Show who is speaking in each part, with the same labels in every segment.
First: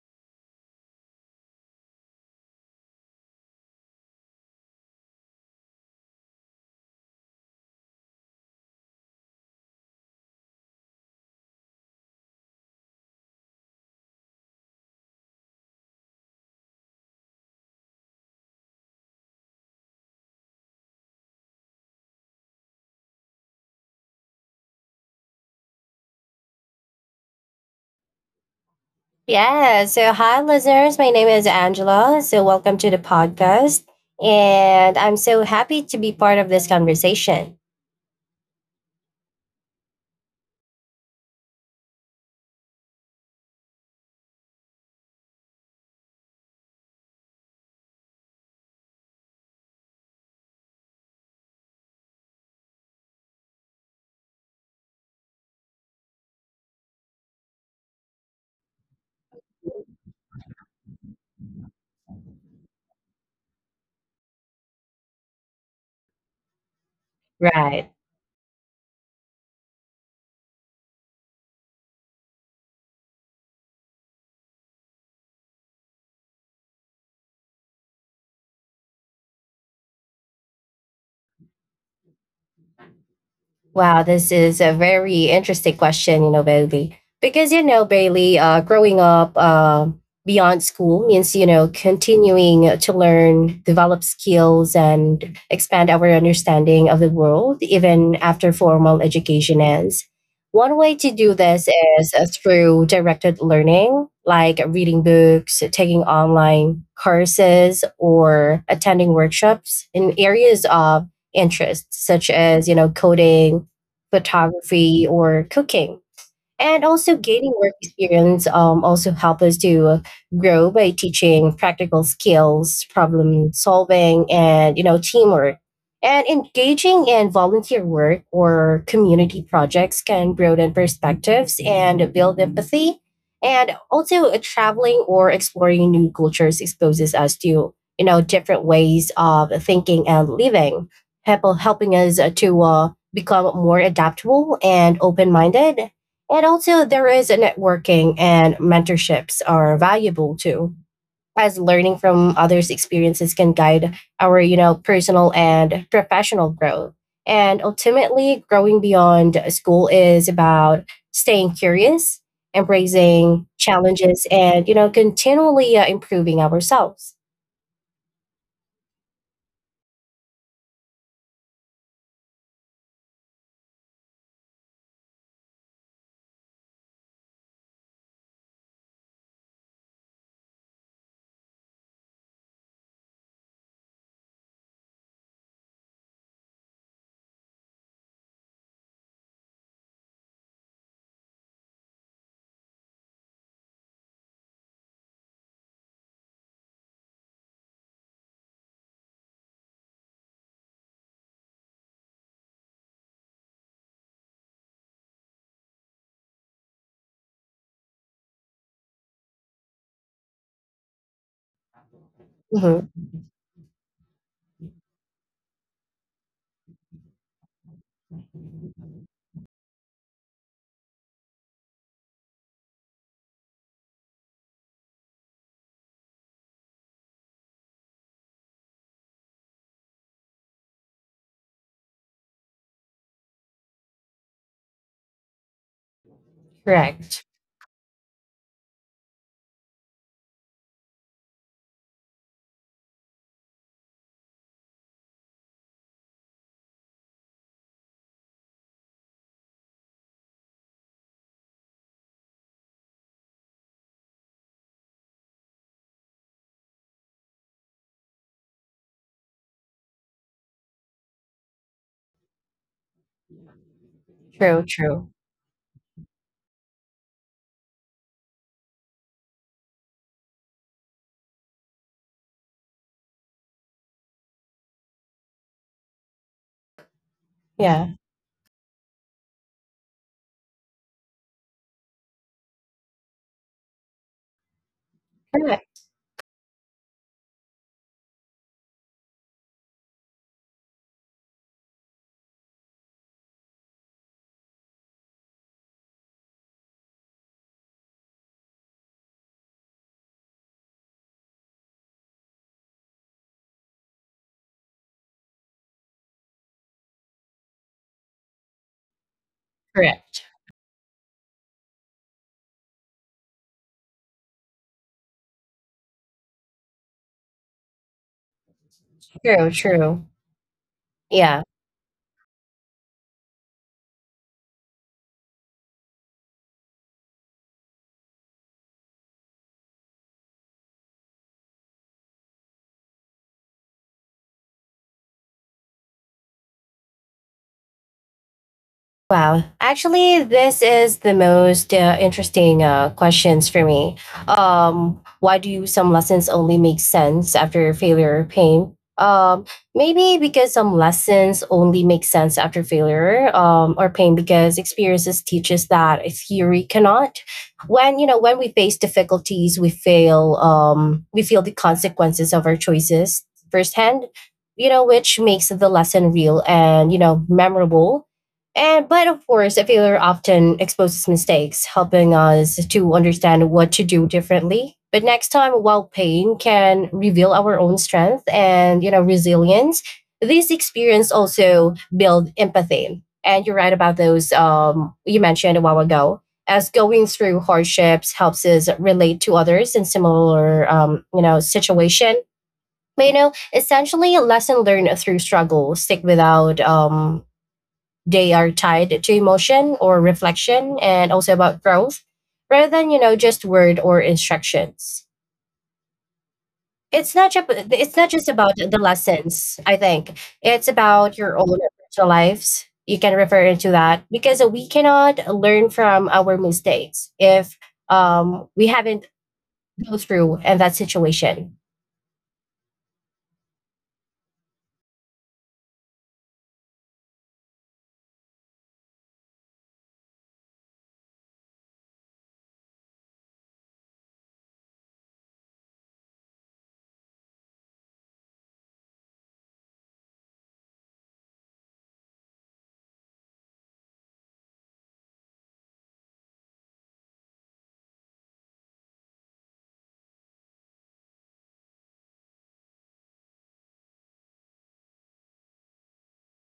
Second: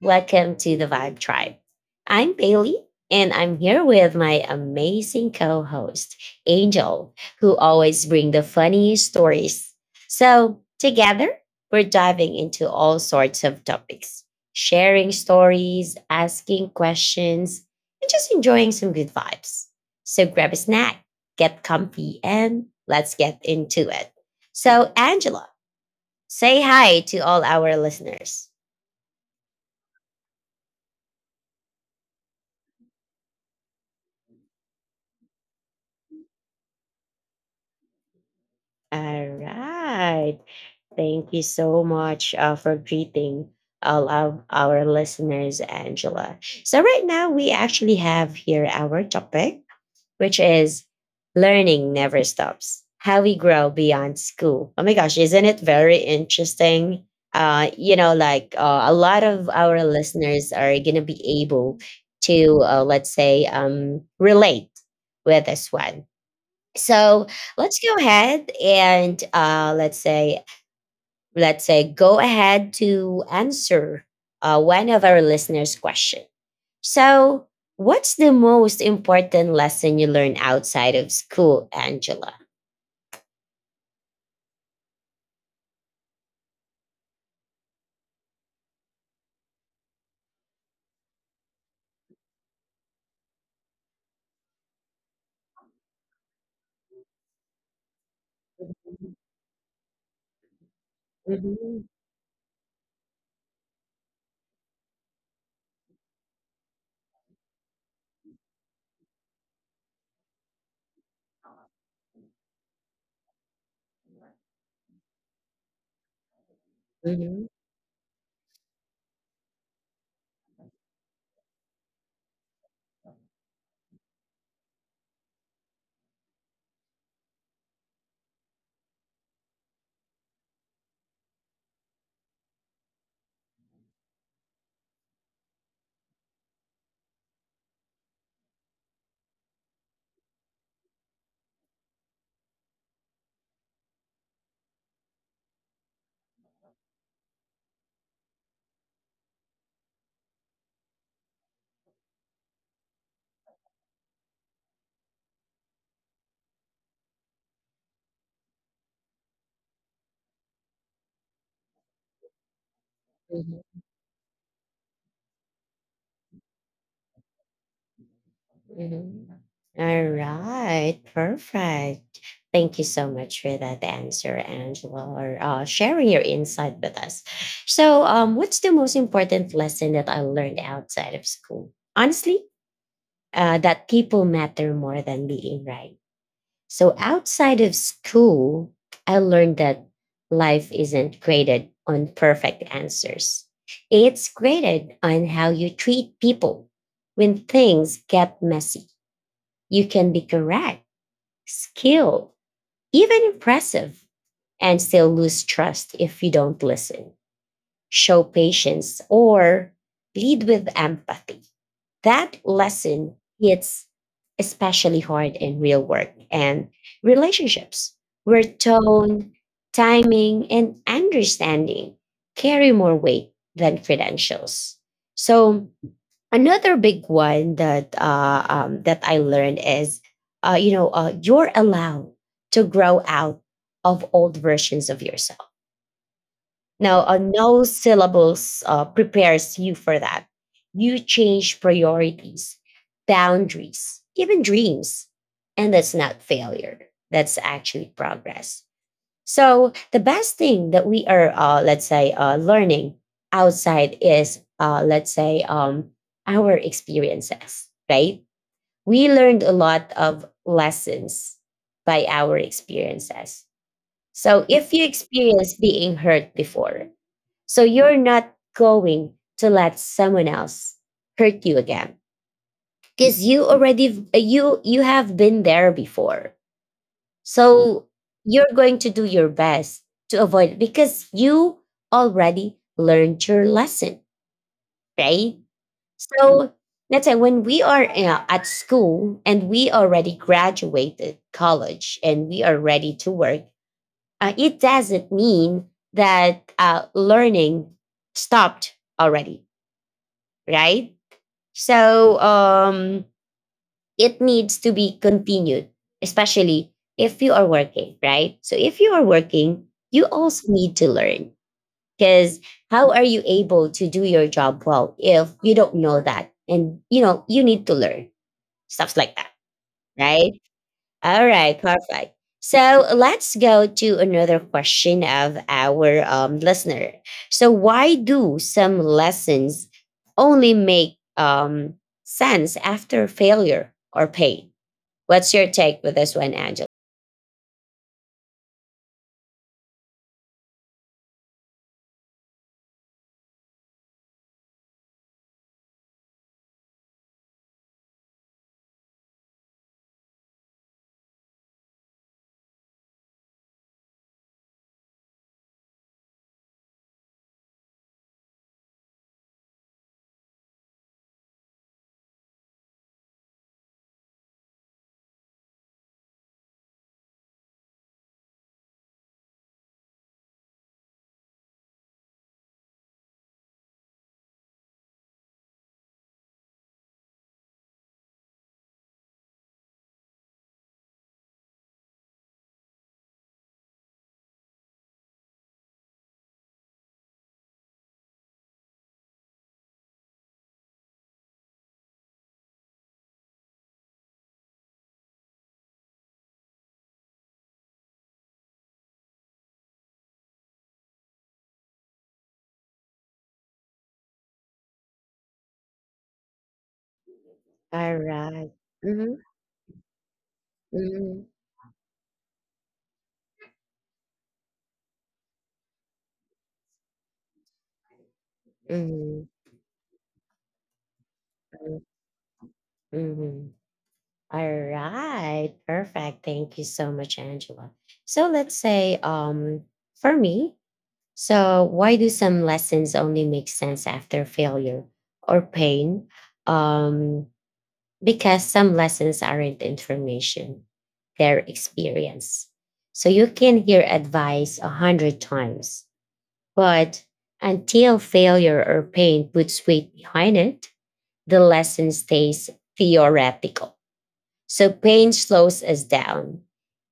Speaker 1: welcome to the Vibe Tribe. I'm Bailey and I'm here with my amazing co-host, Angel, who always bring the funny stories. So, together, we're diving into all sorts of topics, sharing stories, asking questions, and just enjoying some good vibes. So, grab a snack, get comfy, and let's get into it. So, Angela, say hi to all our listeners.
Speaker 2: Yeah. So, hi, listeners. My name is Angela. So, welcome to the podcast. And I'm so happy to be part of this conversation.
Speaker 1: All right. Thank you so much for greeting all of our listeners, Angela. So, right now, we actually have here our topic, which is learning never stops, how we grow beyond school. Oh my gosh, isn't it very interesting? Like, a lot of our listeners are going to be able to, let's say, relate with this one, so let's
Speaker 2: Right.
Speaker 1: go ahead and let's say go ahead to answer one of our listeners' question. So, what's the most important lesson you learned outside of school, Angela?
Speaker 2: Wow, this is a very interesting question, you know, Bailey. Because, you know, Bailey, growing up beyond school means, you know, continuing to learn, develop skills, and expand our understanding of the world, even after formal education ends. One way to do this
Speaker 1: Mhm.
Speaker 2: is through directed learning, like reading books, taking online courses, or attending workshops in areas of interest, such as, you know, coding, photography, or cooking. And also
Speaker 1: Mhm.
Speaker 2: gaining work experience also help us to grow by teaching practical skills, problem solving, and, you know, teamwork. And engaging in volunteer work or community projects can broaden perspectives and build empathy. And also, traveling or exploring new cultures exposes us to, you know, different ways of thinking and living, helping us to become more adaptable and open-minded. And also, there is a networking and mentorships are valuable too, as learning from others' experiences can guide our, you know, personal and professional growth. And ultimately, growing beyond school is about staying curious, embracing
Speaker 1: Mhm.
Speaker 2: challenges, and, you know, continually improving ourselves.
Speaker 1: Mhm. All right, perfect. Thank you so much for that answer, Angela, or sharing your insight with us. So, what's the most important lesson that I learned outside of school? Honestly, that people matter more than being right. So, outside of school, I learned that life isn't graded on perfect answers, it's graded on how you treat people when things get messy. You can be correct, skilled, even impressive, and still lose trust if you don't listen, show patience, or lead with empathy. That
Speaker 2: Mhm.
Speaker 1: lesson hits especially hard in real work and relationships, where tone, timing, and understanding carry more weight than credentials. So, another big one that I learned is, you're allowed to grow out of old versions of yourself. Now,
Speaker 2: Correct.
Speaker 1: no syllables prepares you for that. You change priorities, boundaries, even dreams, and that's not failure. That's actually progress. So the best thing that we are, let's say, learning outside is, let's say, our experiences, right? We learned a lot of lessons by our experiences. So if
Speaker 2: True,
Speaker 1: you
Speaker 2: true.
Speaker 1: experience being hurt before, so you're not going to let someone else hurt you again because you already you have been there before, so
Speaker 2: Yeah.
Speaker 1: you're going to do your best to avoid it because you already learned your lesson, right?
Speaker 2: Correct.
Speaker 1: So let's say when we are at school and we already graduated college and we are ready to work, it doesn't mean that learning stopped already, right? So, it needs to be continued, especially if you are working, right? So if you are working, you
Speaker 2: Correct.
Speaker 1: also need to learn because how are you able to do your job well if you don't know that? And you need to learn stuff like that,
Speaker 2: True, true.
Speaker 1: right? All
Speaker 2: Yeah.
Speaker 1: right, perfect. So let's go to another question of our listener. So, why do some lessons only make sense after failure or pain? What's your take with this one, Angela?
Speaker 2: Wow. Actually, this is the most interesting questions for me. Why do some lessons only make sense after failure or pain? Maybe because some lessons only make sense after failure or pain because experiences teaches that a theory cannot. When you know when we face difficulties, we fail. We feel the consequences of our choices firsthand. You know, which makes the lesson real and, you know, memorable. And but of course, a failure often exposes mistakes, helping us to understand what to do differently. But next time, while pain can reveal our own strength and, you know, resilience, this experience also build empathy. And you're right about those, you mentioned a while ago. As going through hardships helps us relate to others in similar, you know, situation. But you know, essentially, a lesson learned through struggle stick without, they are tied to emotion or reflection and also about growth rather than, you know, just word or instructions. it's not just
Speaker 1: All
Speaker 2: it's
Speaker 1: right.
Speaker 2: not just about
Speaker 1: Mm-hmm.
Speaker 2: the lessons. I think it's
Speaker 1: Mm-hmm.
Speaker 2: about your own personal lives. You can refer into that because we cannot learn from our mistakes if, we
Speaker 1: Mm-hmm.
Speaker 2: haven't go through in that situation.
Speaker 1: Mm-hmm. All right. Perfect. Thank you so much, Angela. So let's say, for me, so why do some lessons only make sense after failure or pain? Um, because some lessons aren't information, they're experience. So you can hear advice a hundred times, but until failure or pain puts weight behind it, the lesson stays theoretical. So pain slows us down.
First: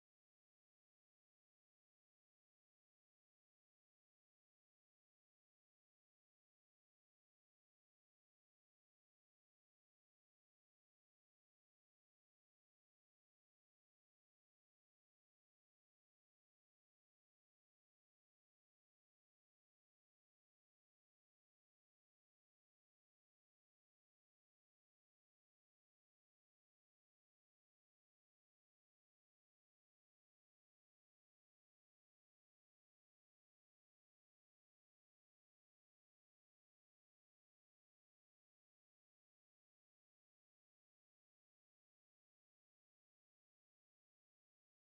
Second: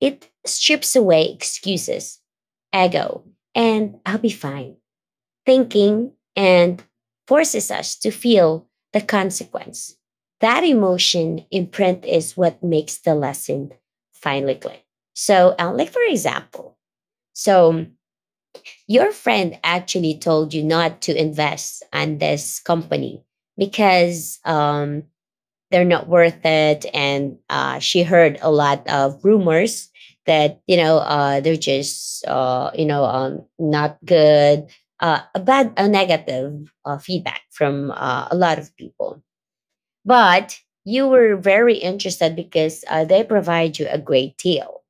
Speaker 1: It strips away excuses, ego, and I'll be fine thinking and forces us to feel the consequence. That emotion imprint is what makes the lesson finally click. So, like for example, so your friend actually told you not to invest on this company because they're not worth it. And she heard a lot of rumors that, they're just, not good, a negative feedback from a lot of people. But you were very interested because they provide you a great deal,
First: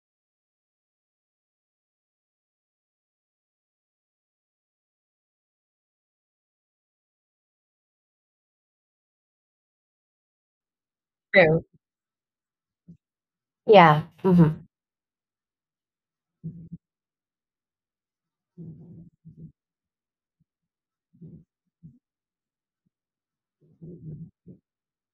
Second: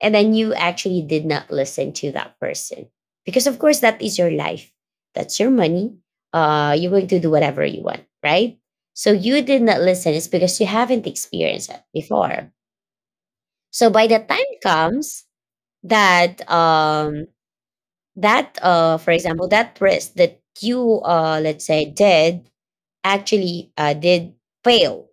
Speaker 1: and then you actually did not listen to that person because of course that is your life, that's your money. You're going to do whatever you want, right? So you did not listen. It's because you haven't
Speaker 2: True.
Speaker 1: experienced it before. So
Speaker 2: Yeah.
Speaker 1: by the time
Speaker 2: Hmm.
Speaker 1: comes that for example, that risk that you let's say did, actually did fail.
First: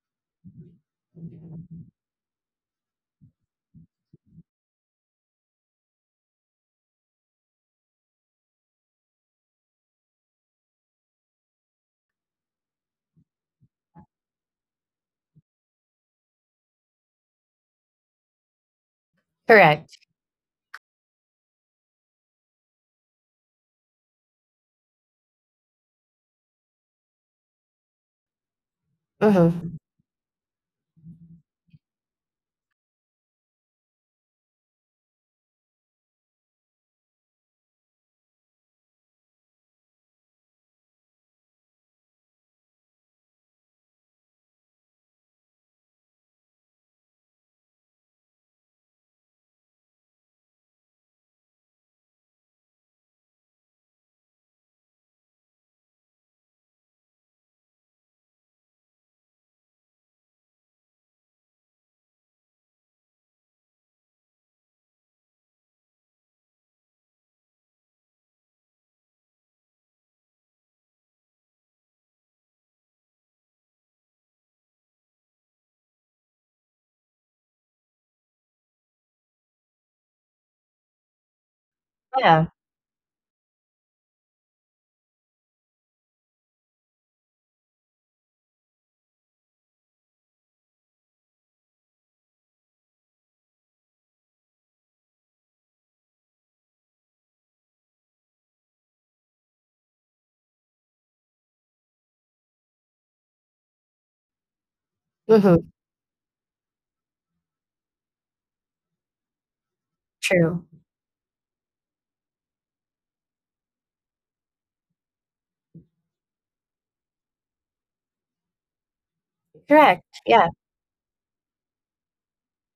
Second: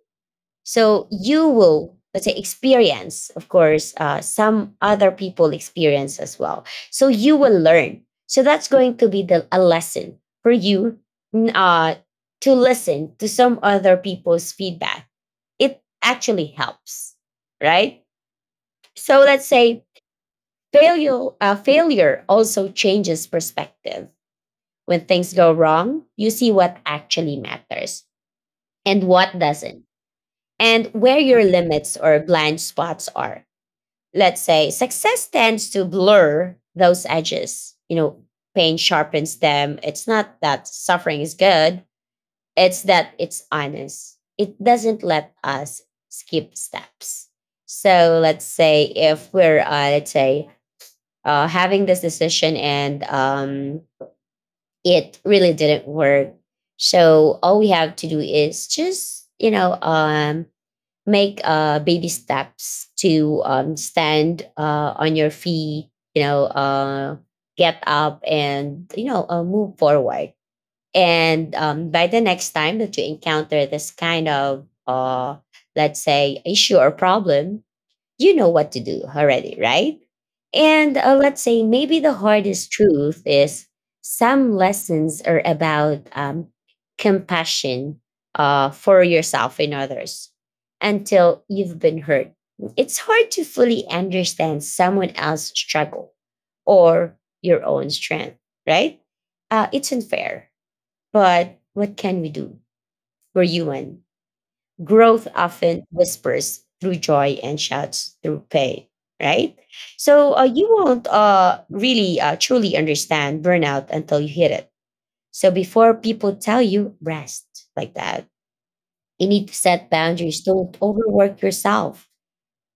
Speaker 1: So you will, let's say, experience, of course, some other people experience as well. So you will learn. So that's going to be a lesson for you, n- uh, to listen to some other people's feedback. It actually helps, right? So let's say
Speaker 2: Correct.
Speaker 1: failure also changes perspective. When things go wrong, you see what actually matters and what
Speaker 2: Hmm.
Speaker 1: doesn't, and where your limits or blind spots are. Let's say success tends to blur those edges. Pain sharpens them. It's not that suffering is good, it's that it's honest. It doesn't let us skip steps. So let's say if we're let's say having this decision and it really didn't work, so all we have to do is just make baby steps to stand on your feet, get up, and move forward. And by the next time that you encounter this kind of, let's say, issue or problem, you know what to do already, right? And let's say maybe the
Speaker 2: Yeah.
Speaker 1: hardest truth is some lessons are about compassion for yourself and others until you've been hurt. It's hard to fully understand someone else's struggle or your own strength, right? It's unfair, but what can we do? We're human. Growth
Speaker 2: Hmm.
Speaker 1: often whispers through joy and shouts through pain, right? So you
Speaker 2: True.
Speaker 1: won't really truly understand burnout until you hit it. So before people tell you rest like that, you need to set
Speaker 2: Correct.
Speaker 1: boundaries,
Speaker 2: Yeah.
Speaker 1: don't overwork yourself,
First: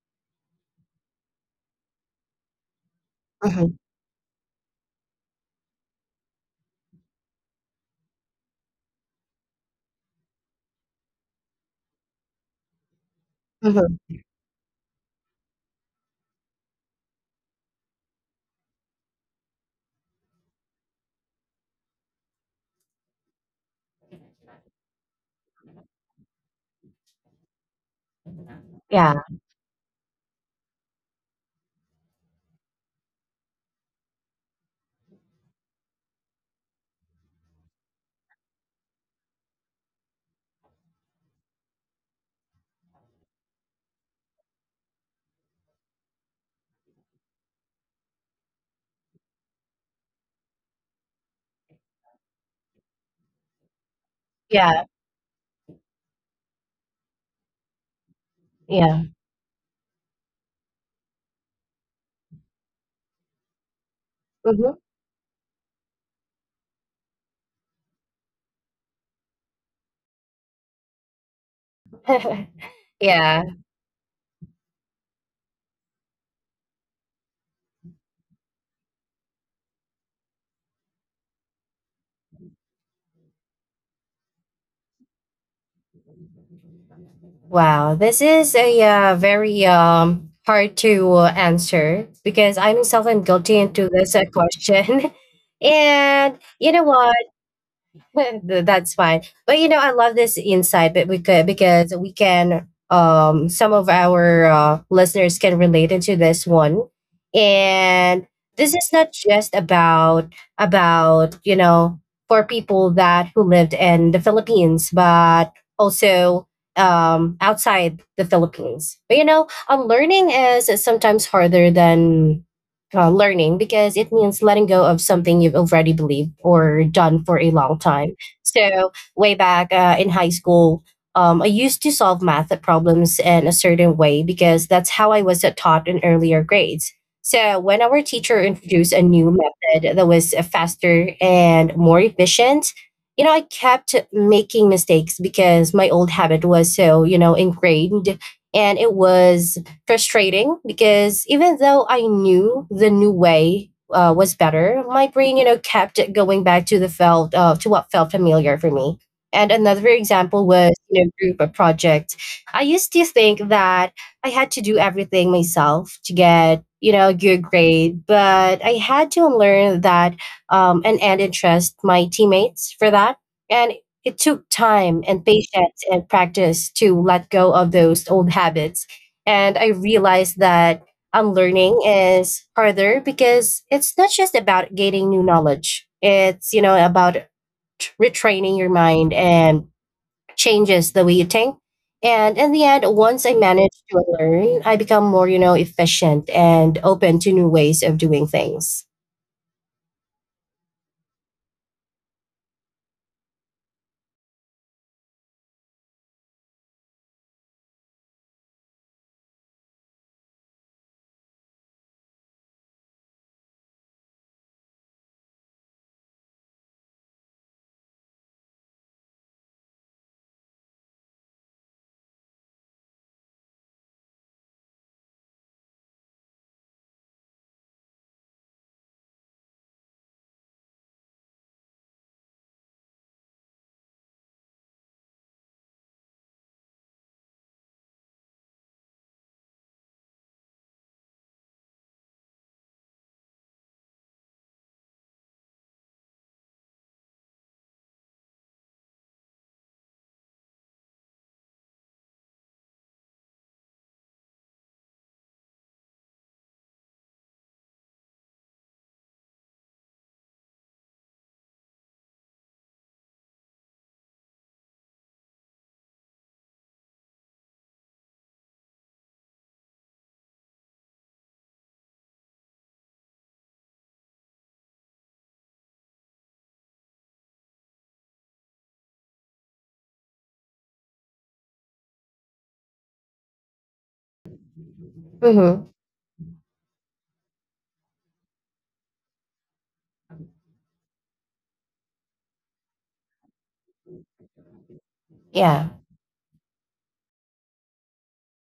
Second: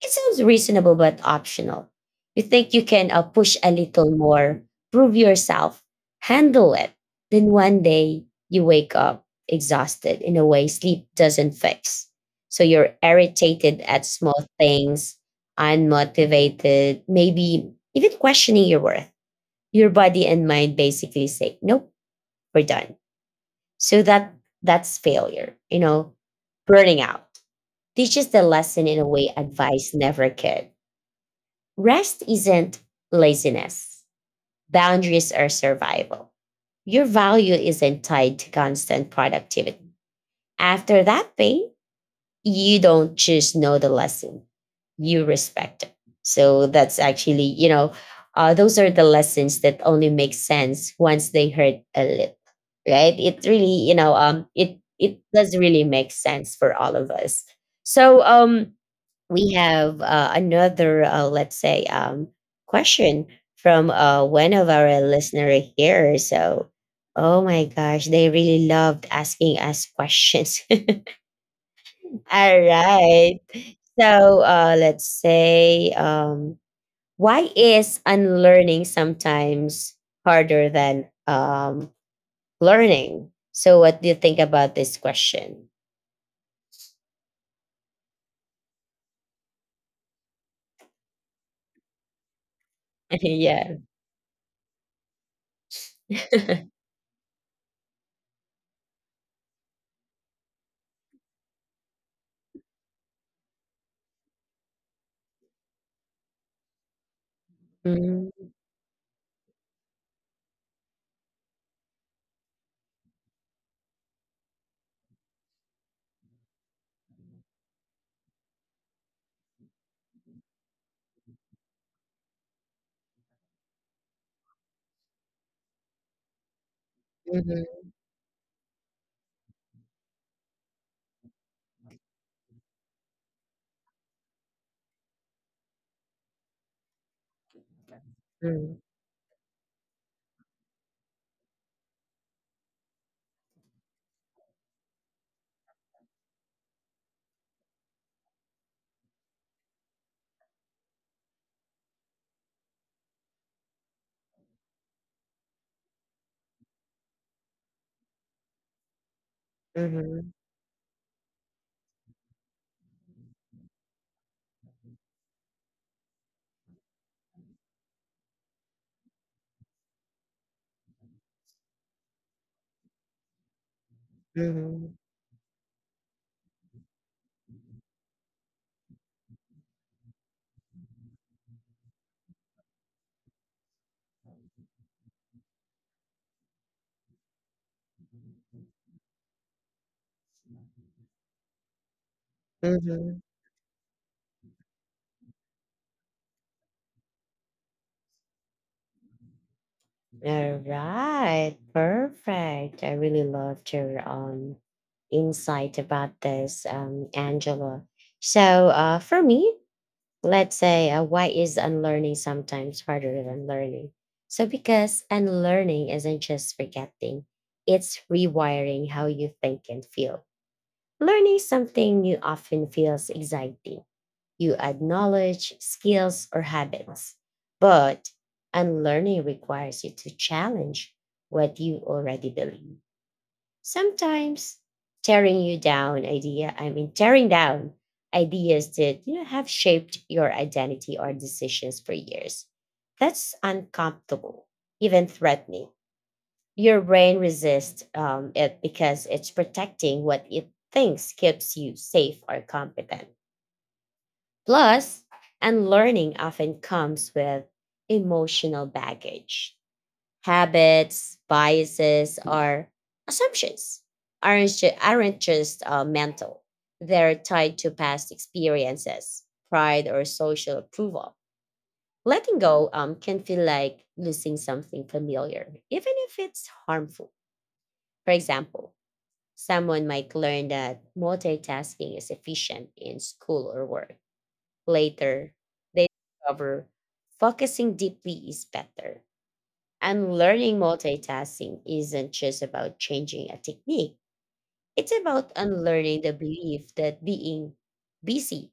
Speaker 1: it sounds reasonable but optional. You think you can push a
Speaker 2: Hmm.
Speaker 1: little more, prove yourself, handle it. Then one day you wake up exhausted in a way sleep doesn't fix. So you're irritated
Speaker 2: Hmm.
Speaker 1: at small things, unmotivated, maybe even questioning your worth. Your body and mind basically say, nope, we're done. So that's failure, burning out teaches the lesson in a
Speaker 2: Yeah.
Speaker 1: way advice never could. Rest isn't laziness. Boundaries are survival. Your value isn't tied to constant productivity. After that pain, you don't just know the lesson, you respect it. So that's actually, those are the lessons that only make sense once they hurt a little, right? It really, you know, um, it
Speaker 2: Yeah,
Speaker 1: it does really make sense for all of us. So,
Speaker 2: yeah.
Speaker 1: we have another, let's say, question from one of
Speaker 2: Mhm.
Speaker 1: our listener here. So, oh my gosh, they really loved asking us questions. All right.
Speaker 2: Yeah.
Speaker 1: So let's say, why is unlearning sometimes harder than learning? So, what do you think about this question?
Speaker 2: Wow. This is a very hard to answer because I'm seldom guilty
Speaker 1: Yeah.
Speaker 2: into this question. And you know what? That's fine. But you know, I love this insight, but we could because we can some of our listeners can relate into this one. And
Speaker 1: Mhm.
Speaker 2: this is not just about, you know, for people that who lived in the Philippines, but also outside the Philippines. But you know, learning is sometimes harder than learning because it means letting go of something you've already believed or done for a long time. So, way back in high school, I used to solve math problems in a certain way because that's how I was taught in earlier grades. So, when our teacher
Speaker 1: Mhm.
Speaker 2: introduced a new method that was faster and more efficient, you know, I kept making mistakes because my old habit was so, you know, ingrained. And it was frustrating because even though I knew the new way was better, my brain, you know, kept going back to the felt to what felt familiar for me. And another
Speaker 1: Mhm.
Speaker 2: example was, you know, group of projects. I used to think that I had to do everything myself to get, you know, a good grade, but I had to learn that, and interest my teammates for that. And it took
Speaker 1: Mhm.
Speaker 2: time and patience and practice to let go of those old habits, and I realized that unlearning is harder because it's not just about gaining new knowledge. It's, you know, about retraining your mind and changes the way you think. And in the end,
Speaker 1: Mhm.
Speaker 2: once I manage to learn, I become more, you know, efficient and open to new ways of doing things.
Speaker 1: All right, perfect. I really loved your insight about this, Angela. So, for me, let's say, why is unlearning sometimes harder than learning? So, because unlearning isn't just forgetting; it's rewiring how you think and feel. Learning something new often feels exciting. You add knowledge, skills, or habits. But unlearning requires you to challenge what you already believe. Sometimes tearing you down idea, I mean tearing down ideas that have shaped your identity or decisions for years. That's uncomfortable, even threatening. Your brain resists it because it's protecting what it thinks keeps you safe or competent. Plus, unlearning often comes with emotional baggage. Habits, biases, or assumptions aren't just mental, they're tied to past experiences, pride, or social approval. Letting go can feel like losing something familiar, even if it's harmful. For example, someone might learn that multitasking is efficient in school or work. Later,
Speaker 2: Mm-hmm.
Speaker 1: they discover focusing deeply is better. And learning multitasking isn't just about changing a technique, it's about
Speaker 2: Yeah.
Speaker 1: unlearning the belief that being busy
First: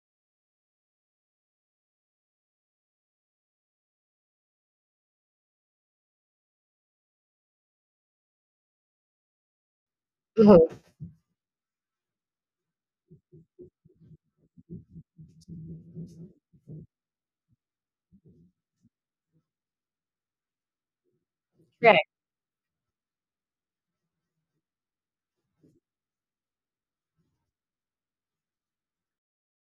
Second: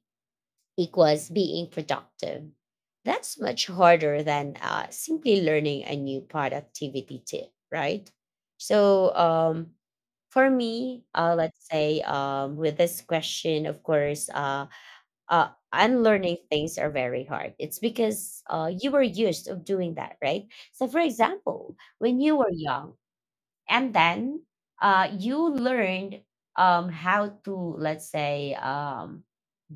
Speaker 1: equals being productive. That's much harder than simply learning a new productivity tip, right? So, for
Speaker 2: Mm-hmm.
Speaker 1: me, let's say with this question, of course, uh, unlearning things are very hard. It's because you were used of doing that, right? So, for example,
Speaker 2: Right.
Speaker 1: when you were young, and then you learned how to, let's say,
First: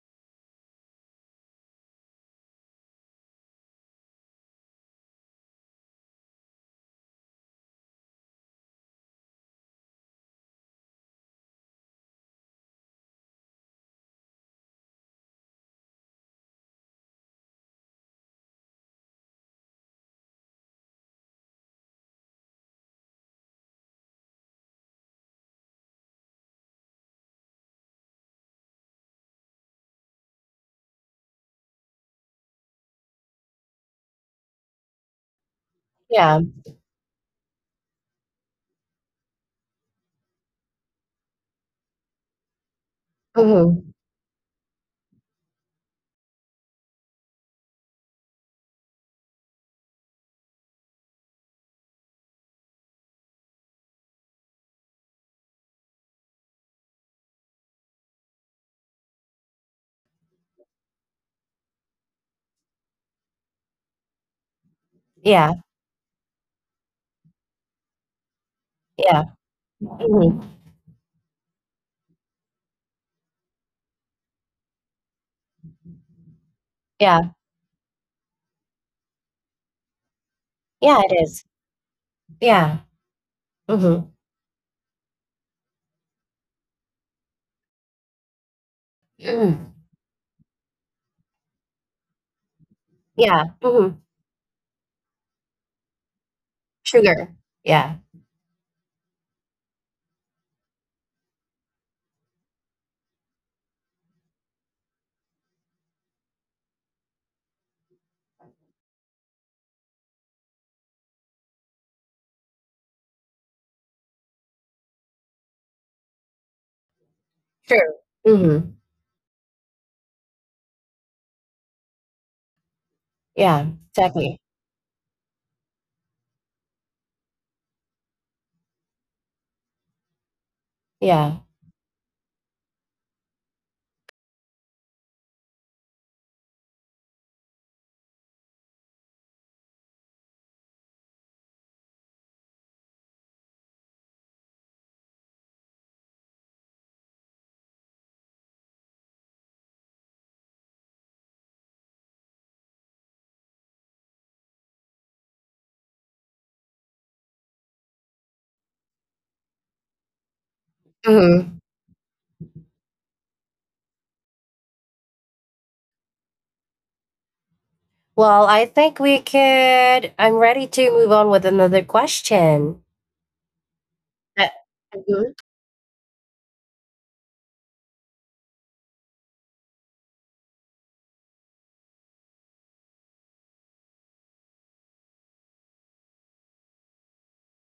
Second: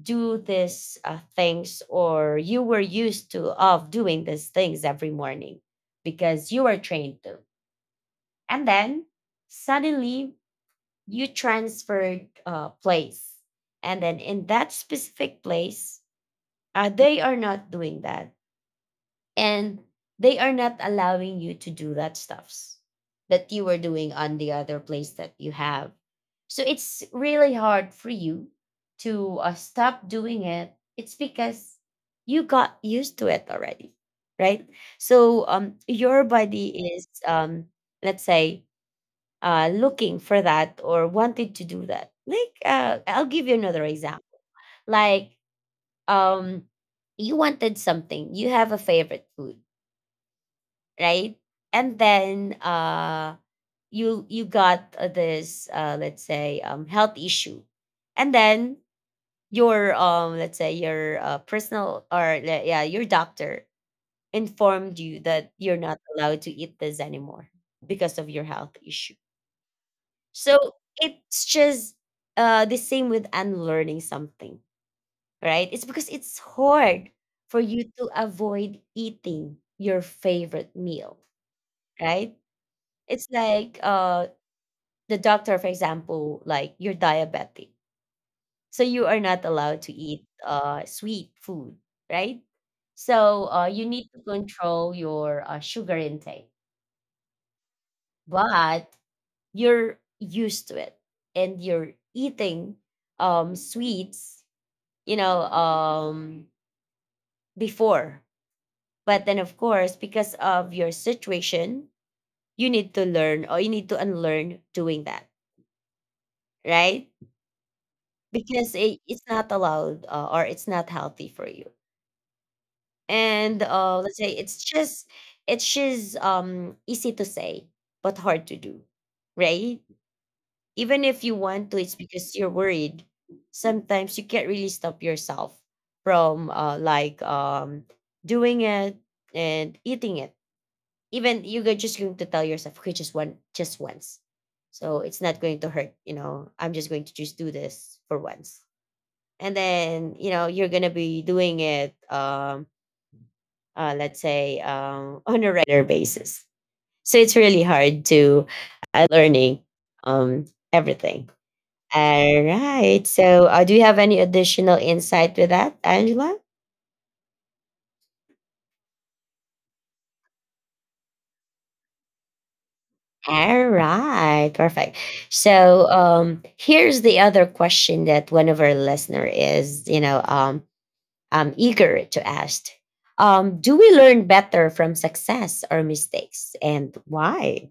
Speaker 1: do these things, or you were used to of doing these things every morning because you were trained to, and then suddenly you transferred place, and then in that specific place they are not doing that, and they are not allowing you to do that stuffs that you were doing on the other place that you have. So it's really hard for you to stop doing it. It's because you got used to it already, right? So, your
Speaker 2: Yeah.
Speaker 1: body is let's say looking for that or wanted to do that. Like, I'll give you another
Speaker 2: Mm-hmm.
Speaker 1: example. Like, um, you wanted something, you have a favorite food, right? And then you got this, let's say, health issue, and then your let's say your personal or le- yeah, your doctor informed you that
Speaker 2: Yeah.
Speaker 1: you're not allowed to eat this anymore because of your health issue.
Speaker 2: Yeah. Mm-hmm.
Speaker 1: So it's just the same with unlearning something, right? It's because it's hard
Speaker 2: Yeah.
Speaker 1: for you to avoid eating your favorite
Speaker 2: Yeah,
Speaker 1: meal,
Speaker 2: it is.
Speaker 1: right?
Speaker 2: Yeah.
Speaker 1: It's like
Speaker 2: Mm-hmm.
Speaker 1: the doctor, for example, like you're diabetic. So you are not allowed
Speaker 2: Mm.
Speaker 1: to eat sweet food, right? So
Speaker 2: Yeah.
Speaker 1: you need
Speaker 2: Mm-hmm.
Speaker 1: to control your sugar intake,
Speaker 2: Sugar. Yeah.
Speaker 1: but you're used to it, and you're eating sweets, you know, before. But then, of course, because of your situation, you need to learn or you need to unlearn doing that, right?
Speaker 2: True.
Speaker 1: Because
Speaker 2: Mhm.
Speaker 1: it's not allowed or it's not healthy for you. And
Speaker 2: Yeah,
Speaker 1: let's say
Speaker 2: exactly.
Speaker 1: it's just it's just easy to say but hard to do, right? Even if you
Speaker 2: Yeah.
Speaker 1: want to, it's because you're worried. Sometimes you can't really stop yourself from like doing it and eating it, even you're go- just going to tell yourself, okay, just one, just once. So it's not going to hurt, you know. I'm just going to just do this for once, and then you know you're gonna be doing it, let's say, on a regular basis. So it's really hard to learning um everything.
Speaker 2: Mhm.
Speaker 1: All right. So, do you have any additional insight to that, Angela?
Speaker 2: Well, I think we could, I'm ready to move on with another question.
Speaker 1: All right,
Speaker 2: Uh,
Speaker 1: perfect.
Speaker 2: mhm.
Speaker 1: So, here's the other question that one of our listener is, you know, am eager to ask. Do we learn better from success or mistakes, and why?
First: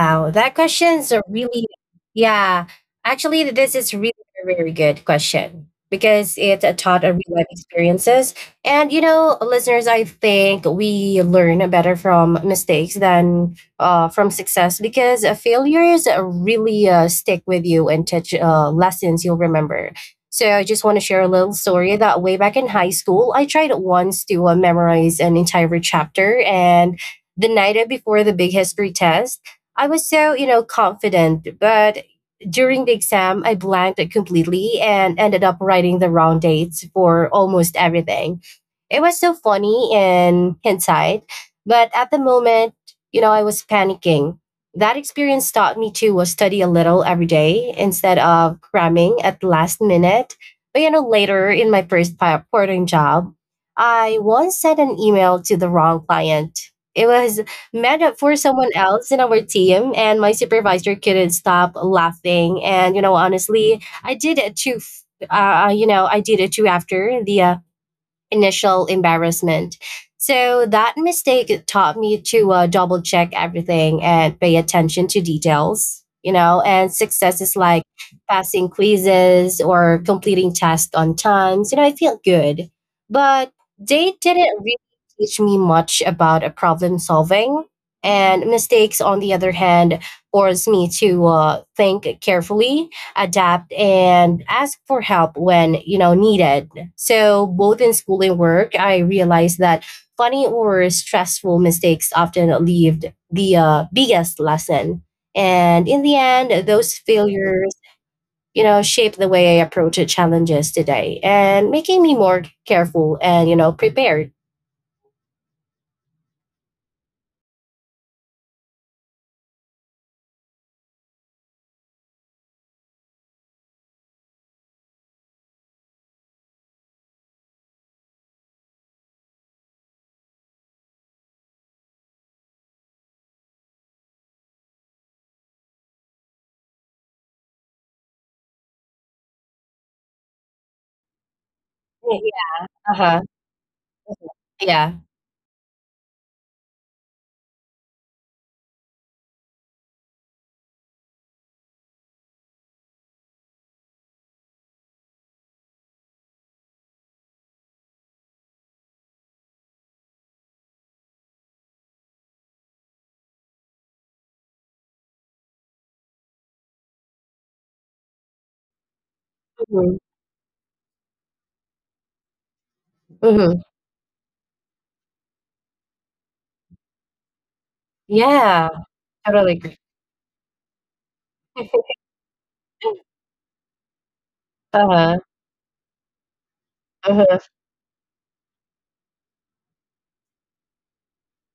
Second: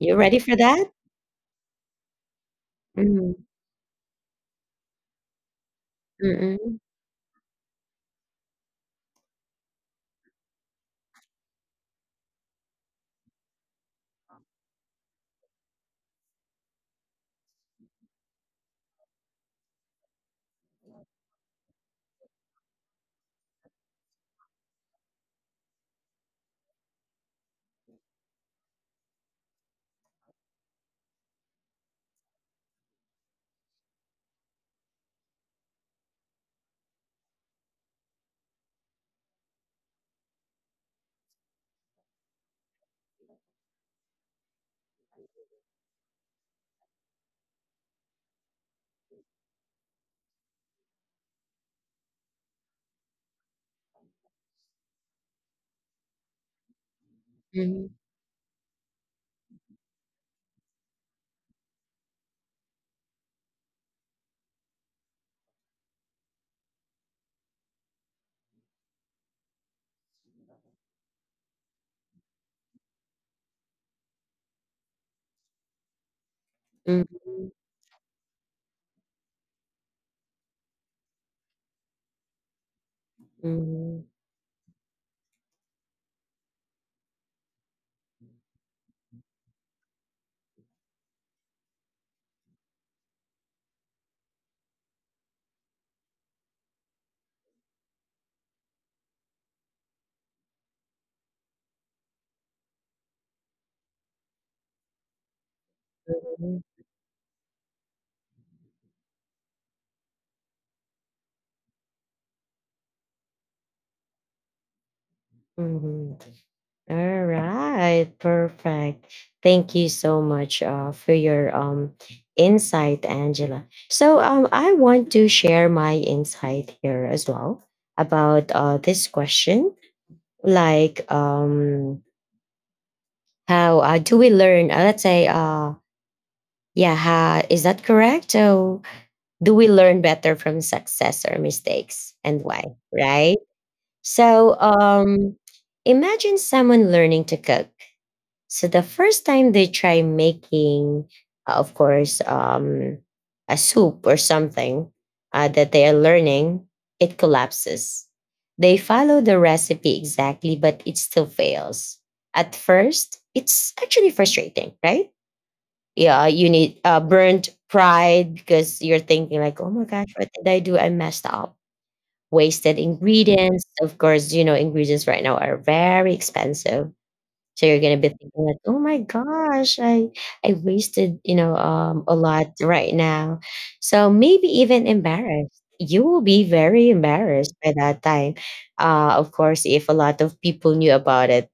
Speaker 1: You ready
Speaker 2: that
Speaker 1: for that?
Speaker 2: question's a really yeah.
Speaker 1: Mm,
Speaker 2: Actually, this is really a very good question because it
Speaker 1: mm,
Speaker 2: taught a real life experiences. And you know, listeners, I think we learn better from mistakes than from success because failures really stick with you and teach lessons you'll remember. So I just want to share a little story that way back in high school, I tried once to memorize an entire chapter. And the night before the big history test, I was so, you know, confident, but during the exam, I blanked it completely and ended up writing the wrong dates for almost everything. It was so funny in hindsight, but at the moment, you know, I was panicking. That experience taught me to study a little every day instead of cramming at the last minute. But you know, later in my first part-time job, I once sent an email to the wrong client. It was
Speaker 1: mm,
Speaker 2: made up for someone else in our team, and my supervisor couldn't stop laughing. And you know, honestly, I did it too. You know, I did it too after the initial embarrassment. So that mistake taught me to double check everything and pay attention to details, you know. And
Speaker 1: mm,
Speaker 2: success
Speaker 1: mm,
Speaker 2: is like passing quizzes or completing tasks on time. So, you know, I feel good. But
Speaker 1: mm,
Speaker 2: they didn't really teach me much about problem solving. And mistakes, on the other hand, force me to think carefully, adapt, and ask for help when, you know, needed. So, both in school and work, I realized that funny or stressful mistakes often leave the biggest lesson. And in the
Speaker 1: mm,
Speaker 2: end, those failures, you know, shape the way I approach challenges today and making me more careful and, you know, prepared.
Speaker 1: mm, mm, All right, perfect. Thank you so much for your insight, Angela. So, I want to share my insight here as well about this question, like how do we learn? Let's say, yeah, ha, is that correct? So, do we learn better from success or mistakes, and why?
Speaker 2: Yeah. Uh-huh.
Speaker 1: Right. So,
Speaker 2: Yeah.
Speaker 1: imagine someone learning to cook. So the first time they try making, of course, a soup or something that they are learning, it collapses. They follow the recipe exactly, but it still fails. At first, it's actually frustrating, right? Yeah, you need burnt pride because you're thinking like, oh my
Speaker 2: Hmm.
Speaker 1: gosh, what did I do? I messed up. Wasted
Speaker 2: Hmm.
Speaker 1: ingredients. Of course, you know, ingredients right now are very expensive, so you're gonna be thinking that,
Speaker 2: Yeah.
Speaker 1: oh my
Speaker 2: Totally agree.
Speaker 1: gosh, I wasted, you know, a lot right now. So maybe even
Speaker 2: Uh-huh.
Speaker 1: embarrassed. You will be very
Speaker 2: Uh-huh.
Speaker 1: embarrassed by that time. Uh, of course, if a lot of people knew about it.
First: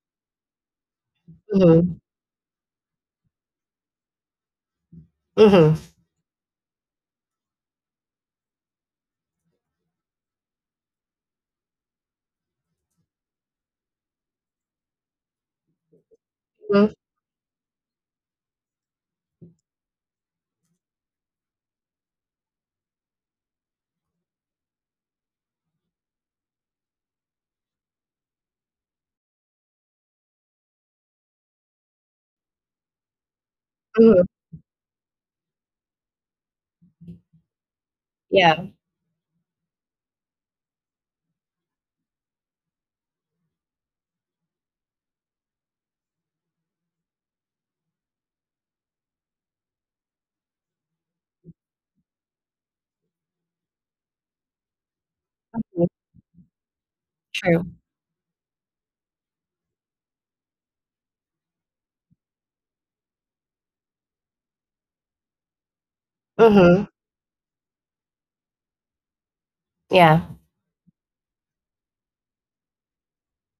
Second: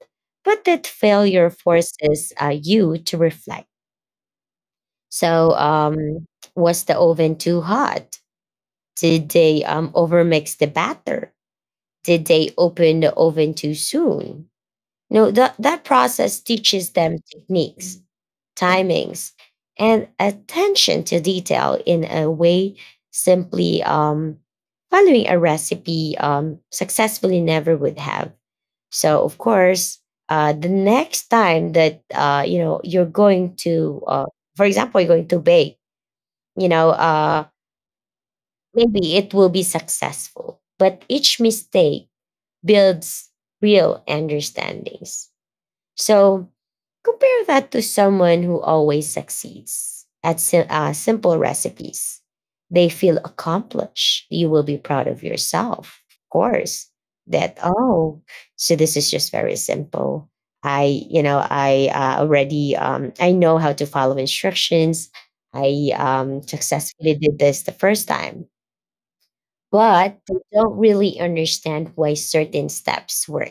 Speaker 1: But that failure
Speaker 2: Hmm.
Speaker 1: forces you to reflect. So
Speaker 2: Hmm.
Speaker 1: was the oven too hot? Did they overmix the batter? Did they open the oven too soon? You know that process
Speaker 2: Hmm.
Speaker 1: teaches them techniques, timings, and attention to detail in a way simply following a recipe successfully never would have. So, of course, the next time that you know you're going to,
Speaker 2: Hmm.
Speaker 1: for example, you're going to bake, you know,
Speaker 2: Yeah.
Speaker 1: maybe it will be successful, but each mistake builds real understandings. So compare that to someone who always succeeds at sim- simple recipes. They feel accomplished. You will be proud of
Speaker 2: Mm-hmm.
Speaker 1: yourself, of course.
Speaker 2: True.
Speaker 1: That, oh, so this is just very simple. I, you know, I already, I know how to follow instructions. I
Speaker 2: Hmm.
Speaker 1: successfully did this the first time,
Speaker 2: Yeah.
Speaker 1: but they don't really understand why certain steps were.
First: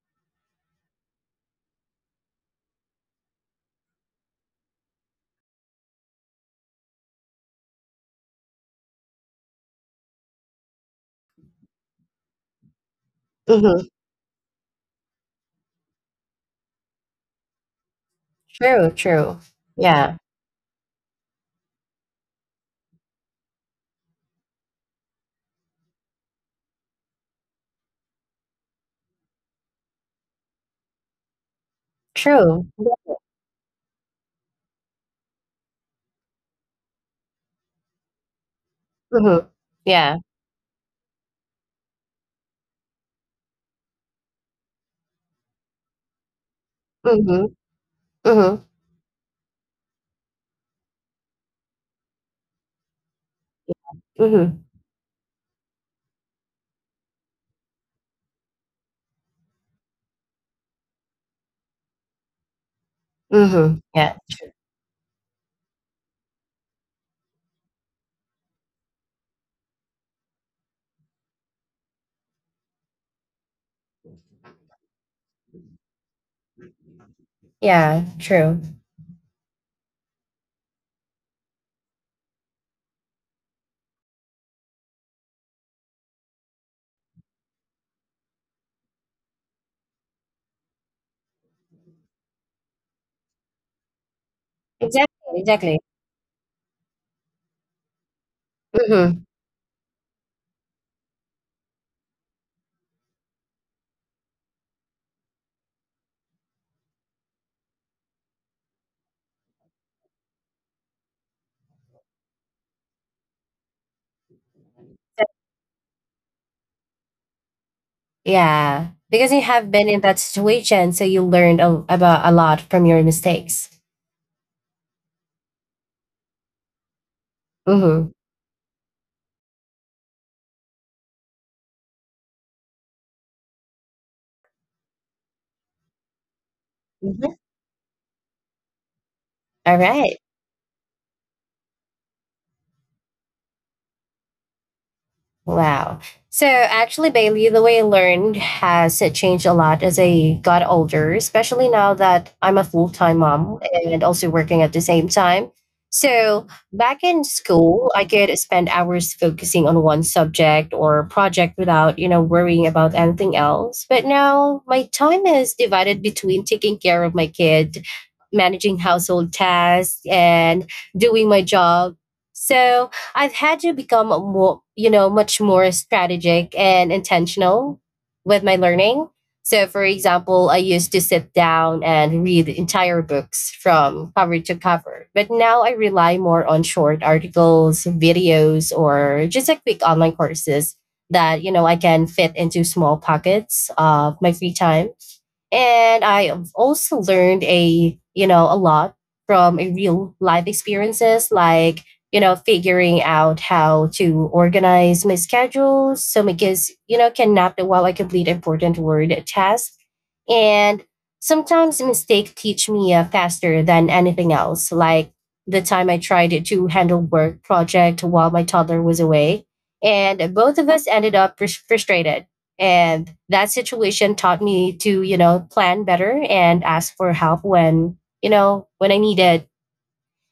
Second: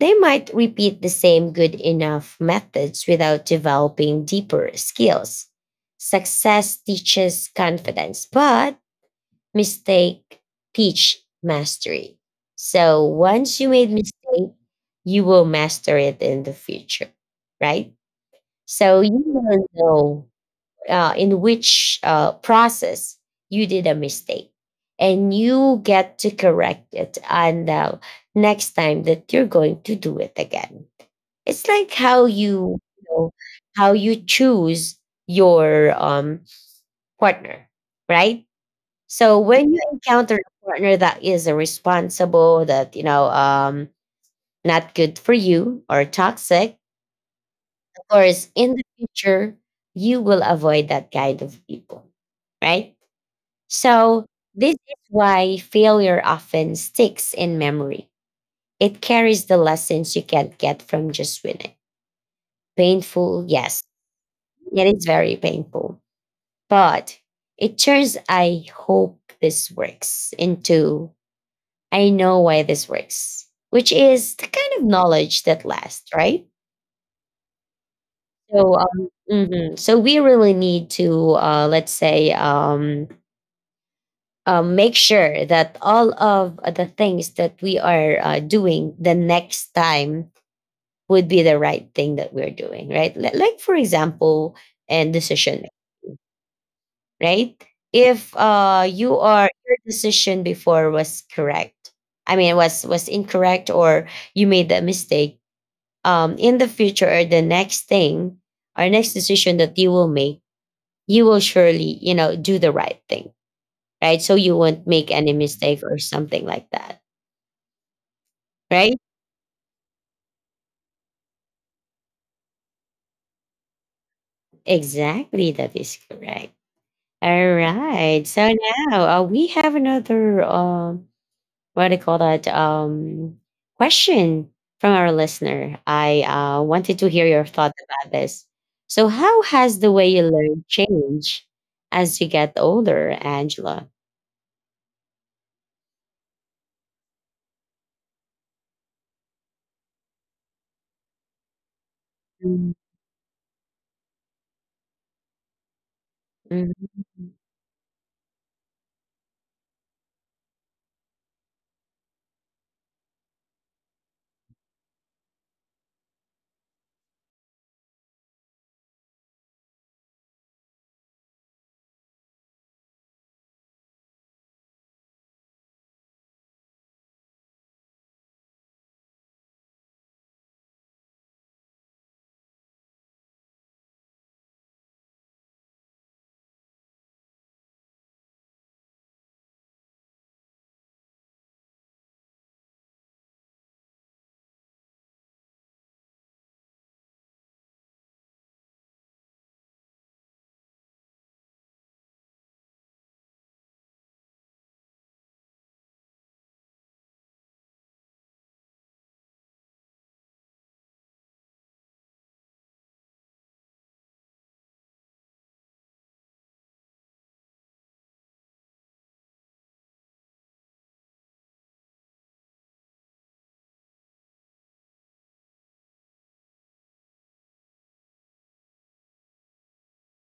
Speaker 1: They might repeat the same good enough methods without developing deeper skills. Success teaches confidence, but mistake teach mastery. So once you made
Speaker 2: Hmm.
Speaker 1: mistake, you will master it in the future, right?
Speaker 2: True,
Speaker 1: So you
Speaker 2: true.
Speaker 1: will
Speaker 2: Yeah,
Speaker 1: know in which process you did a mistake, and you get to correct it on the next time that you're going to do it again. It's like how
Speaker 2: true.
Speaker 1: you, you know, how you choose your partner, right? So
Speaker 2: Mhm.
Speaker 1: when you
Speaker 2: Yeah.
Speaker 1: encounter a partner that is irresponsible, that you know, not good for you or toxic,
Speaker 2: Mhm.
Speaker 1: of course,
Speaker 2: Mhm.
Speaker 1: in the future you will avoid that kind of people, right? So
Speaker 2: Yeah. Mhm.
Speaker 1: this is why failure often sticks in memory. It carries the lessons you can't get from just winning. Painful, yes.
Speaker 2: Mhm. Yeah.
Speaker 1: It is very painful, but it shows I hope this works into I know why this works, which is the kind of knowledge that lasts, right?
Speaker 2: Yeah, true.
Speaker 1: So, mhm, so we really need to, let's say, make sure that all of the things that we are doing the next time would be the right thing that we're doing, right? Li- Like, for example, and
Speaker 2: Exactly,
Speaker 1: decision,
Speaker 2: exactly.
Speaker 1: right? If you
Speaker 2: Mhm.
Speaker 1: are your decision before was correct, I mean was incorrect, or you made that mistake, in the future or the next thing, or next decision that you will make, you will surely, you know, do the right thing, right? So you won't make any mistake or something like that, right?
Speaker 2: Yeah, because you have been in that situation, so you learned a, about a lot from your mistakes.
Speaker 1: Exactly, that is correct. All
Speaker 2: Mhm.
Speaker 1: right. So now we have another what do you call that, question from our listener. I wanted to hear your
Speaker 2: Mhm.
Speaker 1: thought about this. So how has the
Speaker 2: All
Speaker 1: way you
Speaker 2: right.
Speaker 1: learn changed as you get older, Angela?
Speaker 2: Wow. So actually, Bailey, the way I learned has changed a lot as I got older, especially now that
Speaker 1: Mm,
Speaker 2: I'm a full time mom and also working at the same time. So
Speaker 1: mm,
Speaker 2: back in school, I could spend hours focusing on one subject or project without, you know, worrying about anything else. But now my time is divided between taking care of my kid, managing household tasks, and doing my job. So I've had to become a more, you know, much more strategic and intentional with my learning. So, for example, I used to sit down and read entire books from cover to cover, but now I rely more on short articles, videos, or just a quick online courses that, you know, I can fit into small pockets of my free time. And I've also learned a, you know, a lot from a real life experiences like, you know, figuring out how to organize my schedule so my kids, you know, can nap while I complete important word tasks. And sometimes mistakes teach me faster than anything else. Like the time I tried to handle work project while my toddler was away, and both of us ended up frustrated. And that situation taught me to, you know, plan better and ask for help when, you know, when I needed.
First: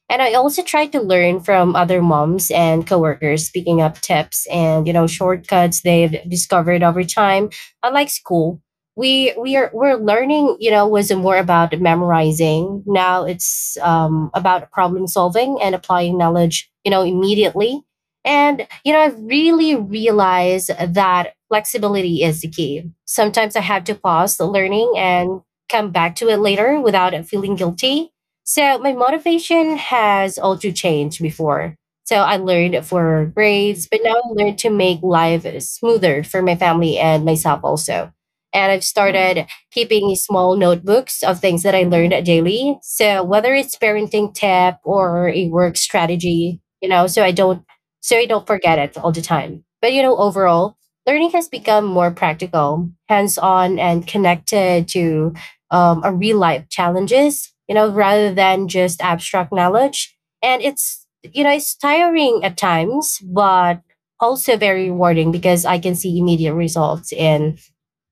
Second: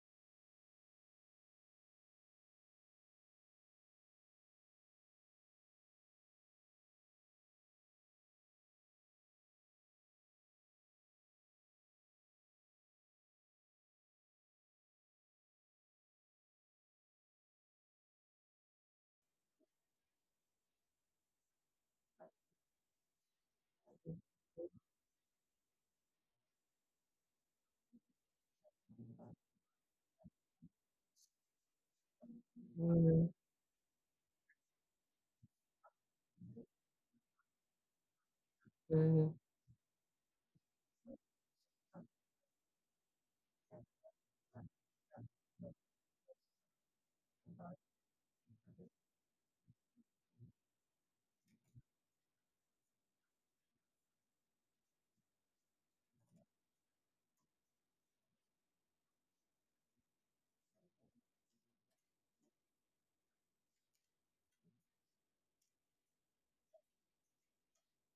Speaker 2: And I also try to learn from other moms and coworkers, picking up tips and, you know, shortcuts they've discovered over time. Unlike school, we're learning. You know, was more about memorizing. Now it's about problem solving and applying knowledge. You know, immediately. And you know, I've really realized that flexibility is the key. Sometimes I have to pause the learning and come back to it later without feeling guilty. So my motivation has also changed before. So I learned
Speaker 1: mm,
Speaker 2: for grades, but now I learned to make life smoother for my family and myself also. And I've
Speaker 1: mm.
Speaker 2: started keeping small notebooks of things that I learned daily. So whether it's parenting tip or a work strategy, so I don't forget it all the time. But overall, learning has become more practical, hands-on and connected to a real life challenges, rather than just abstract knowledge. And it's tiring at times, but also very rewarding because I can see immediate results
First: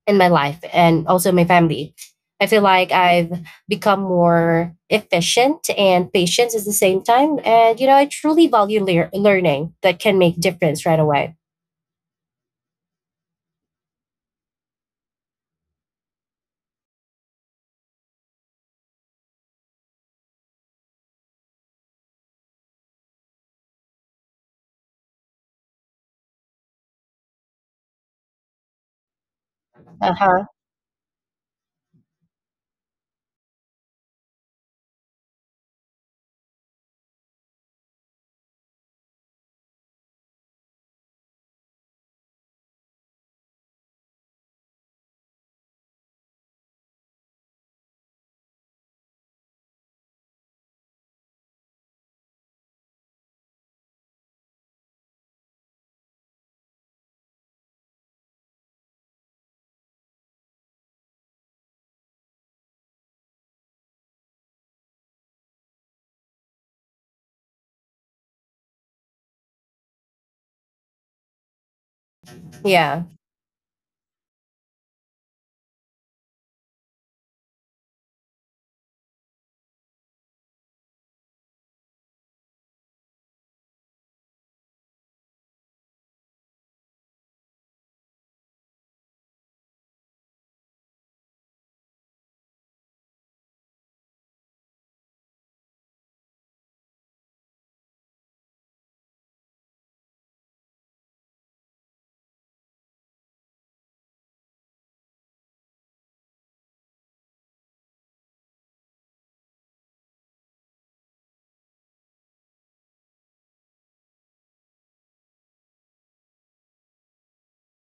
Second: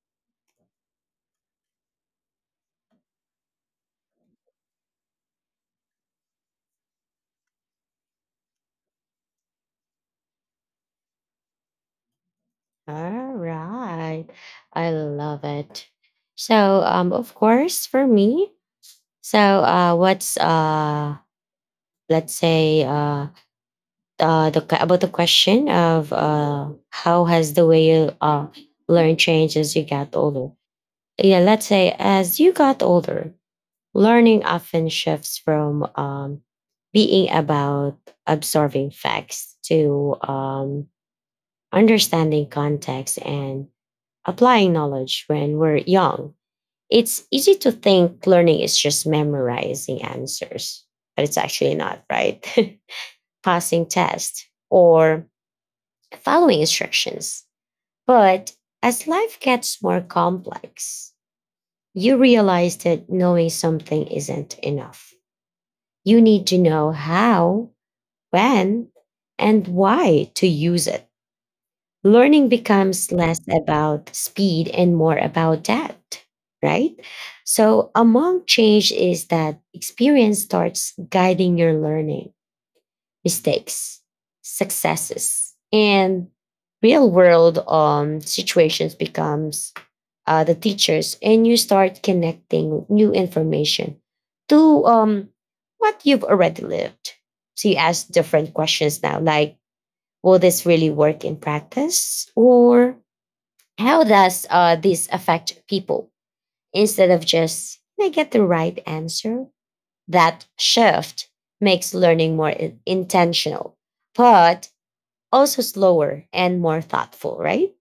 Speaker 2: in my life and also my family. I feel like I've become more efficient and patient at the same time. And, I truly value learning that can make difference right away.
Speaker 1: All right, I love it. So, of course for me, so what's let's say the que- about the question of how has the way you learn changed as you got
Speaker 2: Uh-huh.
Speaker 1: older. Yeah, let's say as you got older, learning often shifts from being about absorbing facts to understanding context and applying knowledge. When we're young, it's easy to think learning is just memorizing answers, but it's actually not, right? Passing tests or following instructions. But as life gets more complex, you realize that knowing something isn't enough. You need to know how, when, and why to use it. Learning
Speaker 2: Yeah.
Speaker 1: becomes less about speed and more about depth, right? So, among change is that experience starts guiding your learning. Mistakes, successes, and real world situations becomes the teachers, and you start connecting new information to what you've already lived. So you ask different questions now, like will this really work in practice, or how does this affect people? Instead of just can I get the right answer, that shift makes learning more intentional. But also slower and more thoughtful, right?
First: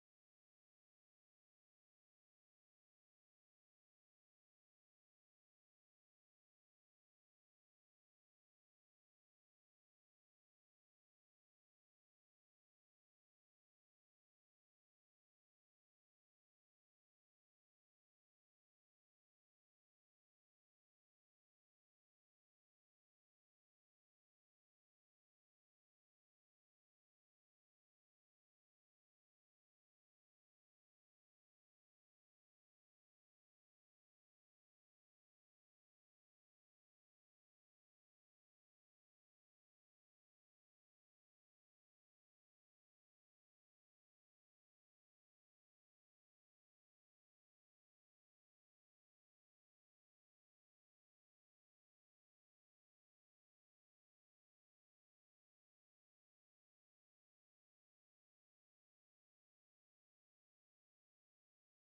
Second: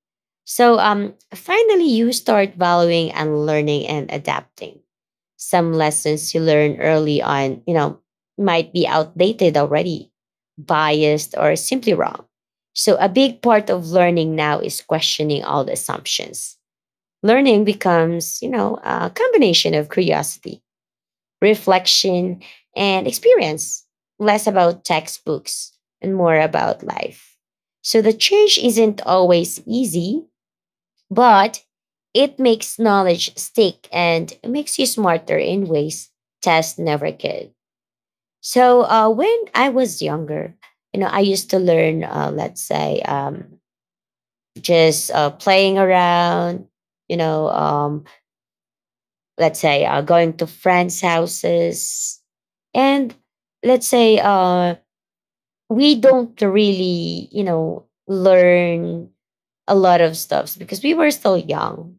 Speaker 1: So, finally, you start valuing and learning and adapting. Some lessons you learn early on, you know, might be outdated already, biased, or simply wrong. So a big part of learning now is questioning all the assumptions. Learning becomes, you know, a combination of curiosity, reflection, and experience, less about textbooks and more about life. So the change isn't always easy, but it makes knowledge stick and makes you smarter in ways tests never could. So when I was younger, you know, I used to learn, let's say, just playing around, you know, let's say going to friends' houses, and let's say we don't really, you know, learn a lot of stuff because we were still young.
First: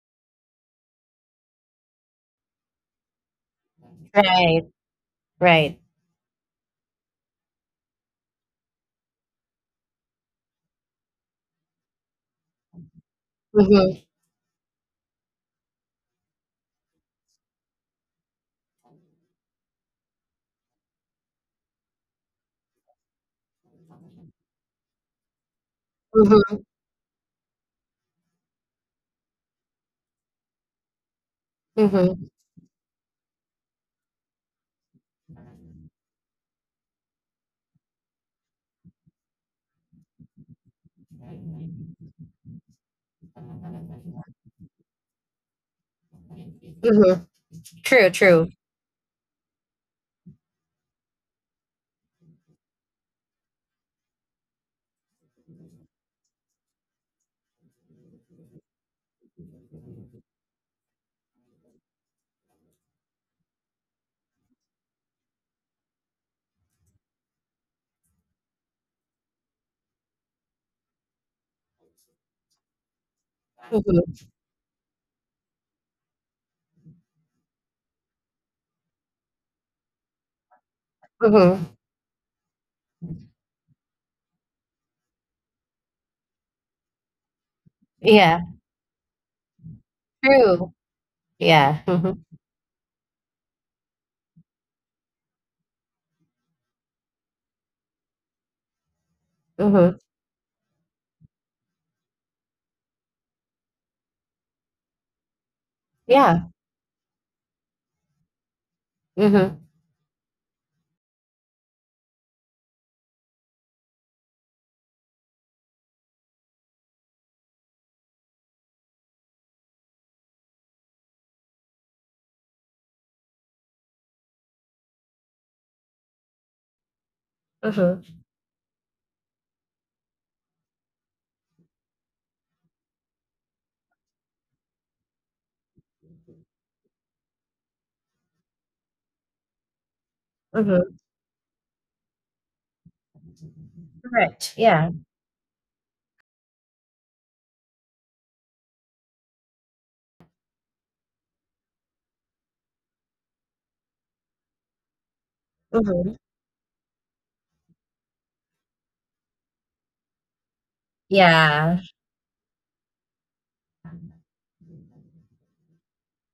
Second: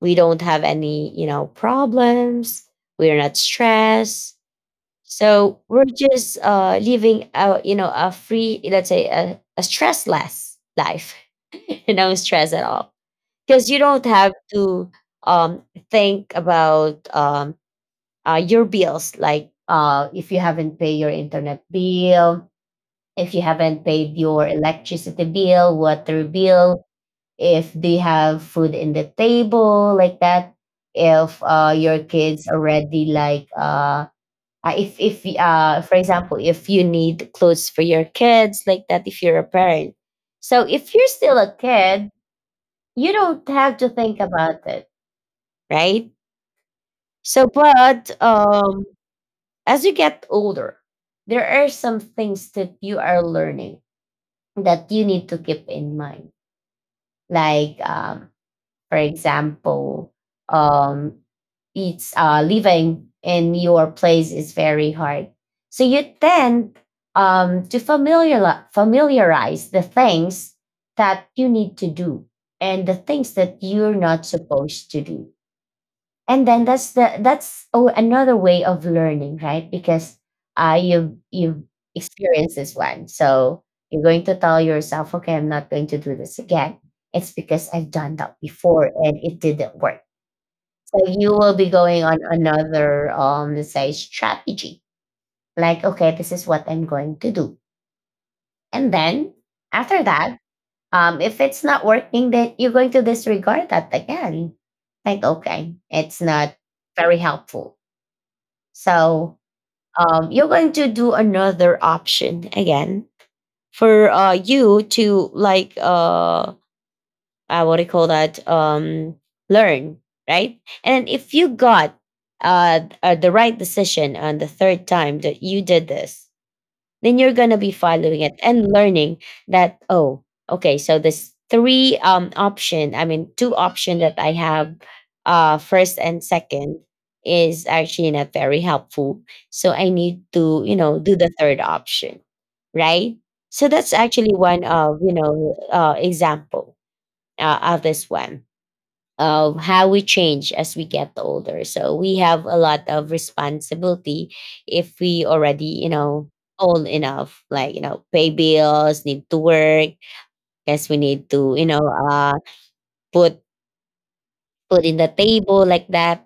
Speaker 1: We don't have any, you know, problems. We're not stressed.
Speaker 2: Right.
Speaker 1: So
Speaker 2: Right.
Speaker 1: we're just living a, you know, a free, let's say, a stressless life, no stress at all. Because you
Speaker 2: Mm-hmm.
Speaker 1: don't have to um, think about your bills, like if you haven't paid your internet bill, if you haven't paid your electricity bill, water
Speaker 2: Mm-hmm.
Speaker 1: bill, if they have food in the table, like that, if your
Speaker 2: Mm-hmm.
Speaker 1: kids already like if if for example, if you need clothes for your kids, like that, if you're a parent. So if you're still a kid, you don't have to think about it, right?
Speaker 2: Mm-hmm.
Speaker 1: So,
Speaker 2: True,
Speaker 1: but
Speaker 2: true.
Speaker 1: as you get older, there are some things that you are learning that you need to keep in mind. Like, for example, um, it's living in your place is very hard. So you tend to familiarize the things that you need to do and the things that you're
Speaker 2: Mhm.
Speaker 1: not supposed to do. And then that's another way of learning, right? Because you
Speaker 2: Mhm.
Speaker 1: experienced this one, so you're going to tell yourself, okay, I'm not going to do this again. It's because I've done that
Speaker 2: Yeah,
Speaker 1: before and it didn't work.
Speaker 2: true.
Speaker 1: So you will be
Speaker 2: Yeah.
Speaker 1: going on
Speaker 2: Mhm.
Speaker 1: another let's say strategy, like okay, this is what I'm going to do. And then
Speaker 2: Mhm.
Speaker 1: after that, if it's not working, then you're going to disregard that again, like okay, it's
Speaker 2: Yeah.
Speaker 1: not very helpful. So
Speaker 2: Mhm.
Speaker 1: you're going to do another option again for you to like what do you call that? Learn, right. And if you got the right decision on the third time that you did this, then you're going to be
Speaker 2: Mhm.
Speaker 1: following it and learning that, oh okay, so this three option, I mean two option that I have, first and second, is actually not very helpful. So I need to, you
Speaker 2: Mhm.
Speaker 1: know, do the third option, right. So that's actually
Speaker 2: Correct.
Speaker 1: one
Speaker 2: Yeah.
Speaker 1: of, you know, example of this one, of how we change as we get older. So we have a lot of responsibility if we already, you
Speaker 2: Mhm.
Speaker 1: know, old enough, like, you know, pay bills, need to work, guess we need to, you
Speaker 2: Yeah.
Speaker 1: know, uh, put put in the table like that.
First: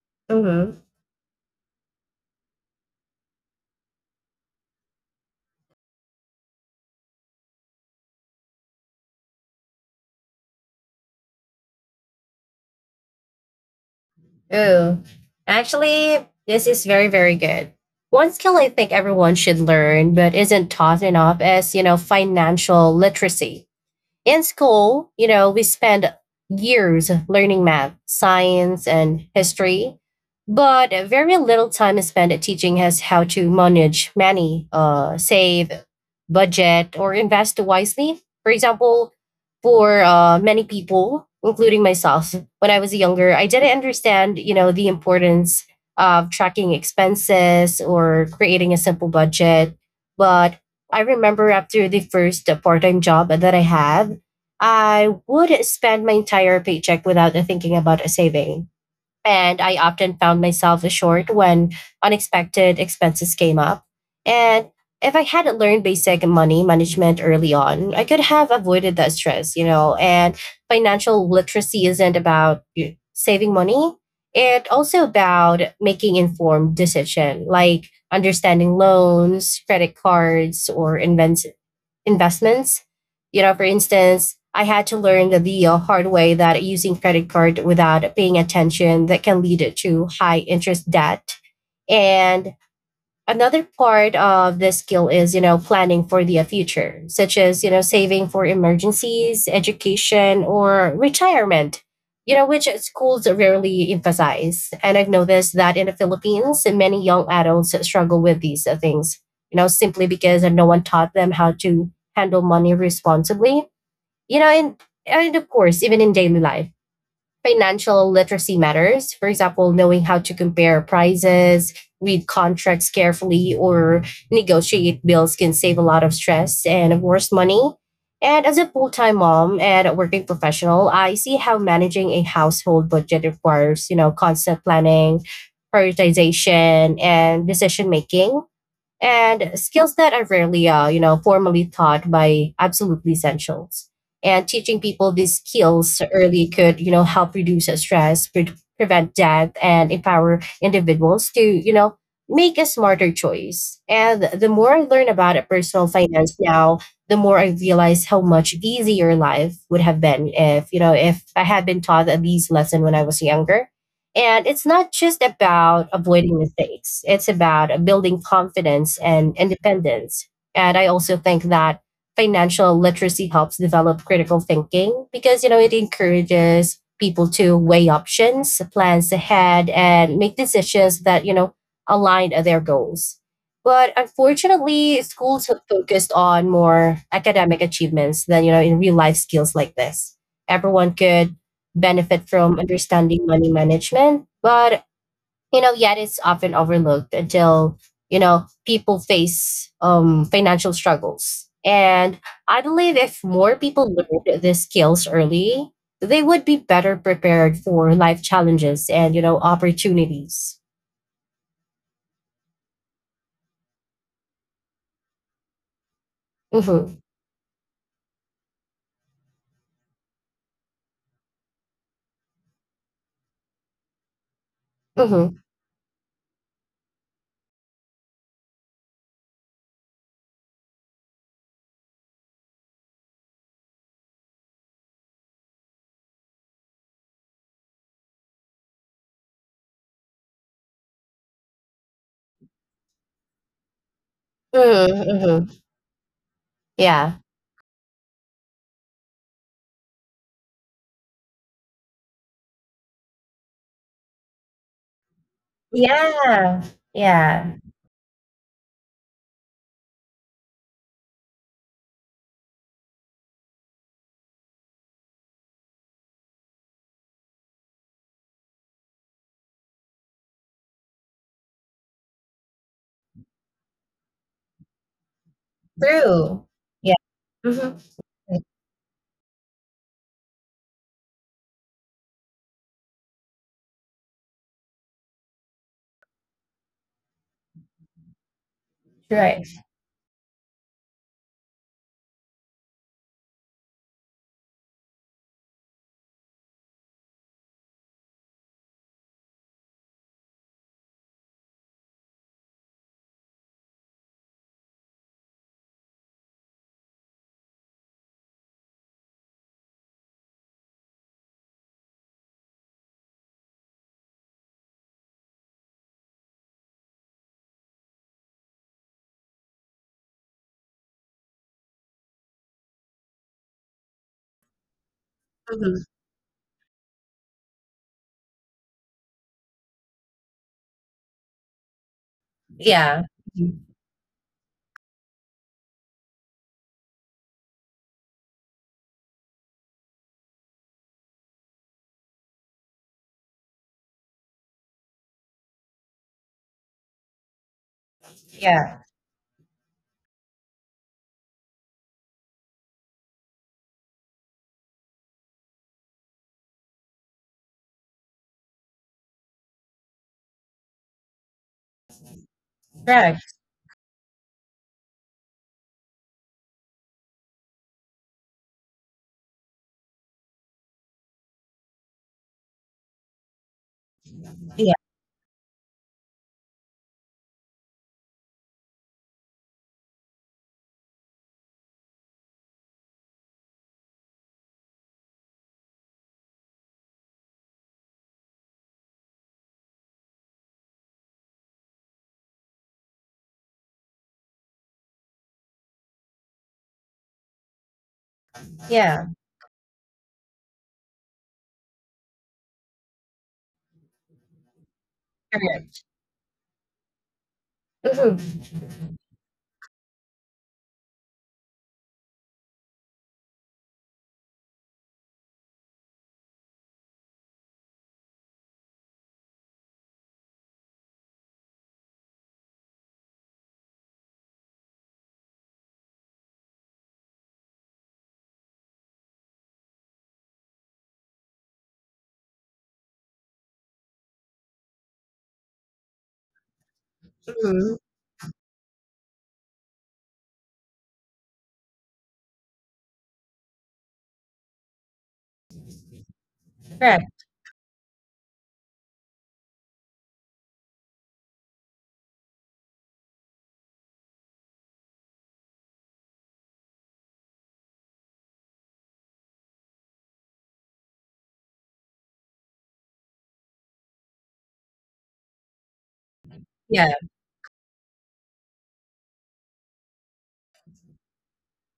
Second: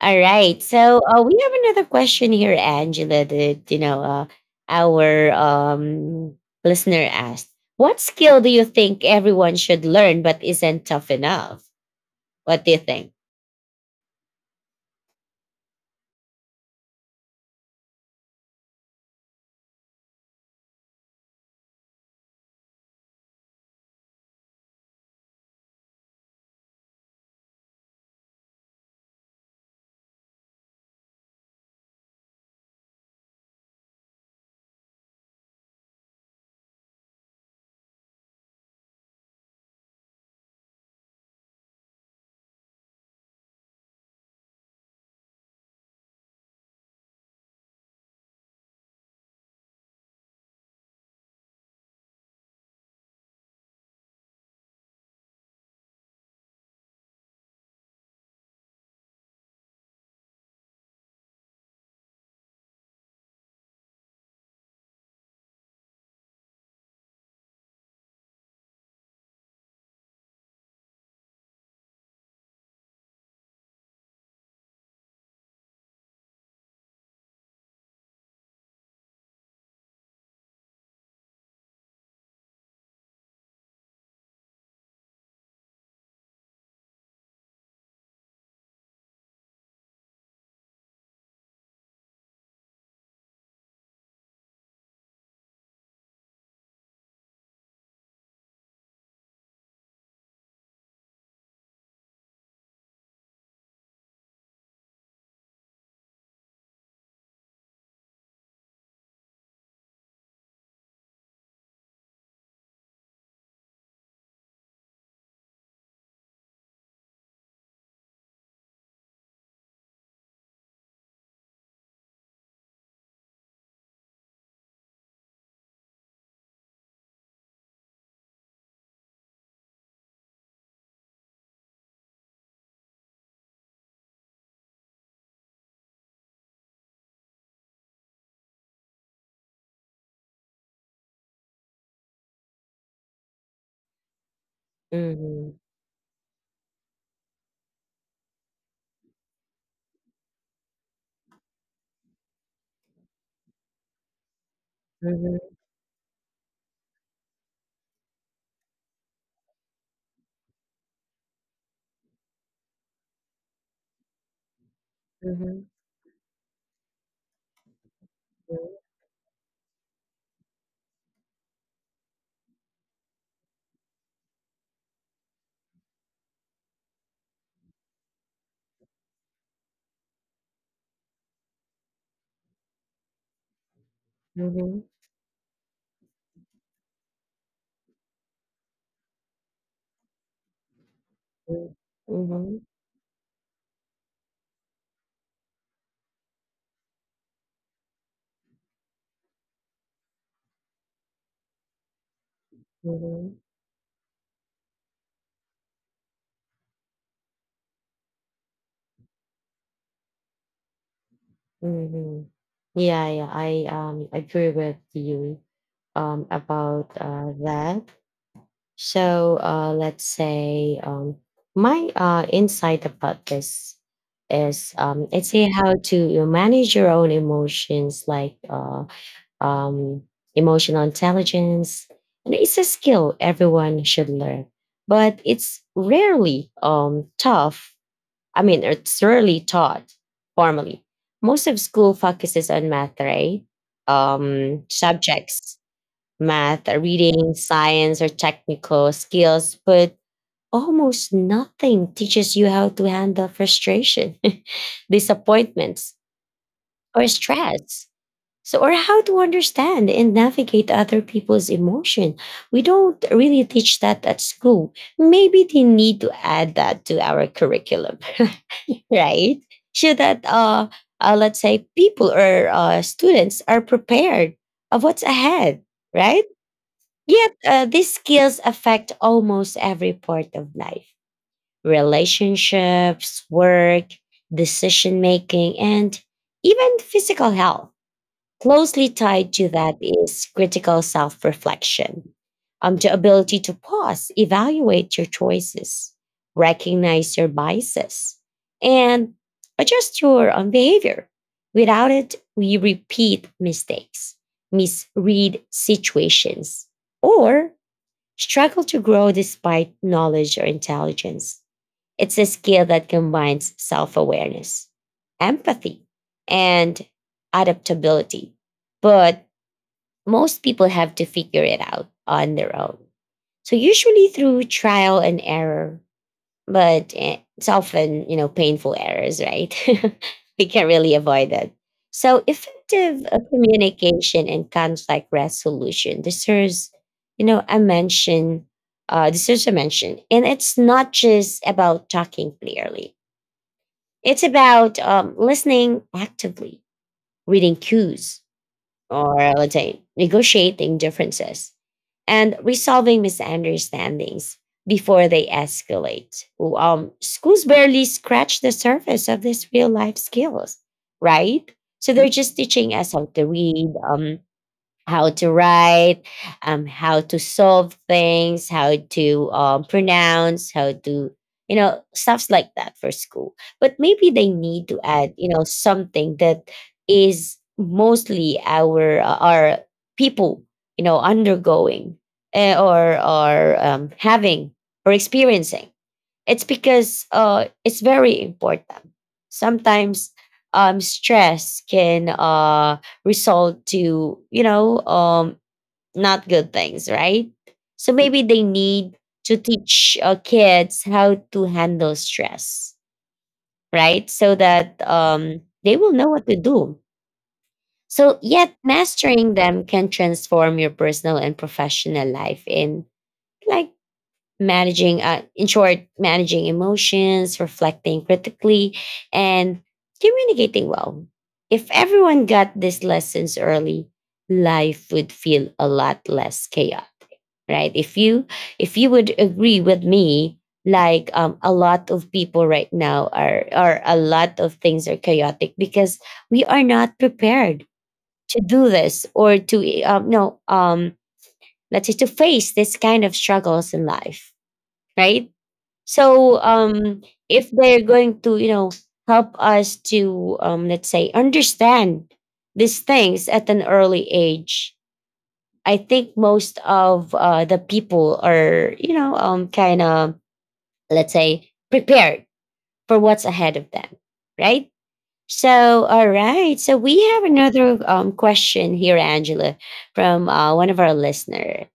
Speaker 1: All right.
Speaker 2: Mhm.
Speaker 1: So we have another question here, Angela, that, you know, our listener asked, what skill do you think everyone should learn but isn't tough enough? What do you think?
Speaker 2: Ooh. Actually, this is very, very good. One skill I think everyone should learn, but isn't taught enough, is financial literacy. In school, we spend years learning math, science, and history, but very little time is spent teaching us how to manage money, save, budget, or invest wisely. For example, for many people, including myself, when I was younger, I didn't understand, the importance of tracking expenses or creating a simple budget. But I remember after the first part time job that I had, I would spend my entire paycheck without thinking about a saving. And I often found myself short when unexpected expenses came up. And if I hadn't learned basic money management early on, I could have avoided that stress, you know. And financial literacy isn't about saving money, it's also about making informed decision, like understanding loans, credit cards, or invents investments. For instance, I had to learn the hard way that using credit card without paying attention that can lead to high interest debt. And another part of this skill is, planning for the future, such as, saving for emergencies, education, or retirement, which schools rarely emphasize. And I've noticed that in the Philippines, many young adults struggle with these things, simply because no one taught them how to handle money responsibly. you know, and and of course, even in daily life, financial literacy matters. For example, knowing how to compare prices, read contracts carefully, or negotiate bills can save a lot of stress and, of course, money. And as a full time mom and a working professional, I see how managing a household budget requires, constant planning, prioritization, and decision making and skills that are rarely, formally taught by absolutely essentials. And teaching people
Speaker 1: Mhm.
Speaker 2: these skills early could, help reduce stress, prevent debt, and empower individuals to, make a smarter choice. And the more I learn about it, personal finance now, the more I realize how much easier life would have been if, if I had been taught these lessons when I was younger. And it's not just
Speaker 1: Mhm,
Speaker 2: about avoiding mistakes, it's about building
Speaker 1: mhm,
Speaker 2: confidence and independence. And I also think that financial literacy helps develop critical thinking because, it encourages people to weigh options, plans ahead, and make decisions that, align their goals. But
Speaker 1: mhm,
Speaker 2: unfortunately, schools have focused on more academic achievements than, in real life skills like this. Everyone could
Speaker 1: mm,
Speaker 2: benefit
Speaker 1: mhm,
Speaker 2: from understanding money management, but yet it's often overlooked until people face financial struggles. And I believe
Speaker 1: mhm,
Speaker 2: if more people learned these skills early, they would be better prepared for life challenges and opportunities.
Speaker 1: mhm. Yeah, yeah, I agree with you about
Speaker 2: Mm-hmm,
Speaker 1: that. So let's say my insight about this is,
Speaker 2: mm-hmm,
Speaker 1: let's say, how to you manage your own emotions, like um emotional intelligence. And it's a skill everyone should learn, but it's rarely tough, I mean, it's rarely taught formally. Most of school focuses on math, right?
Speaker 2: mm-hmm, hmm.
Speaker 1: Subjects, math,
Speaker 2: Yeah.
Speaker 1: reading, science, or technical skills, but almost nothing teaches you how to handle frustration, disappointments,
Speaker 2: Yeah.
Speaker 1: or
Speaker 2: Yeah.
Speaker 1: stress. So, or how to understand and navigate other people's emotion. We don't really teach that at school. Maybe they need to add that to our curriculum. Right? So that let's say people or students are prepared of what's ahead,
Speaker 2: True.
Speaker 1: right?
Speaker 2: Yeah.
Speaker 1: Yet
Speaker 2: Mm-hmm.
Speaker 1: these skills affect almost every part of life: relationships, work, decision making, and even physical health. Closely
Speaker 2: Right.
Speaker 1: tied to that is critical self reflection, the ability to pause, evaluate your choices, recognize your biases, and adjust your own behavior. Without it, we repeat mistakes, misread situations, or struggle to grow despite knowledge or intelligence. It's a skill that combines self awareness, empathy, and adaptability. But most people have to figure it out on their own. So, usually through trial and
Speaker 2: Mhm.
Speaker 1: error, but it's often, you know, painful errors, right? We can't really avoid it. So,
Speaker 2: Yeah.
Speaker 1: effective
Speaker 2: Mhm.
Speaker 1: communication and conflict resolution deserves, you know, a mention deserves a mention. And it's not just about talking clearly. It's about listening actively, reading cues,
Speaker 2: Yeah.
Speaker 1: or let's say negotiating differences, and resolving misunderstandings before they escalate. Schools barely scratch the surface of these real life skills, right? So they're just teaching us how
Speaker 2: Right.
Speaker 1: to read, how to write, how to solve things, how to pronounce, how to, you know, stuffs like that for school. But maybe they
Speaker 2: Yeah,
Speaker 1: need to add, you know, something that is mostly our people, you know, undergoing, eh, or having or experiencing. It's because it's very important. Sometimes stress can result to, you know, not good things, right? So maybe they need
Speaker 2: yeah,
Speaker 1: to teach kids how to handle stress, right? So that they
Speaker 2: correct.
Speaker 1: will know what to do.
Speaker 2: Mhm,
Speaker 1: So, yet mastering them can transform your personal and professional life in, like, managing in short, managing emotions, reflecting critically, and communicating well. If everyone got these lessons early, life would feel a lot less chaotic, right? If you would agree with me, like a lot of people right now are, a lot of things are chaotic because we are not prepared
Speaker 2: mhm,
Speaker 1: to do this, or to no let's say to face this kind of struggles in life, right? So
Speaker 2: correct,
Speaker 1: if they're going to, you know, help us to, let's say, understand these things at an early age, I think most of the people are, you know, kind of, let's say, prepared for what's ahead of them, right? So, all right. So
Speaker 2: yeah.
Speaker 1: we have another question here, Angela, from one of our listener.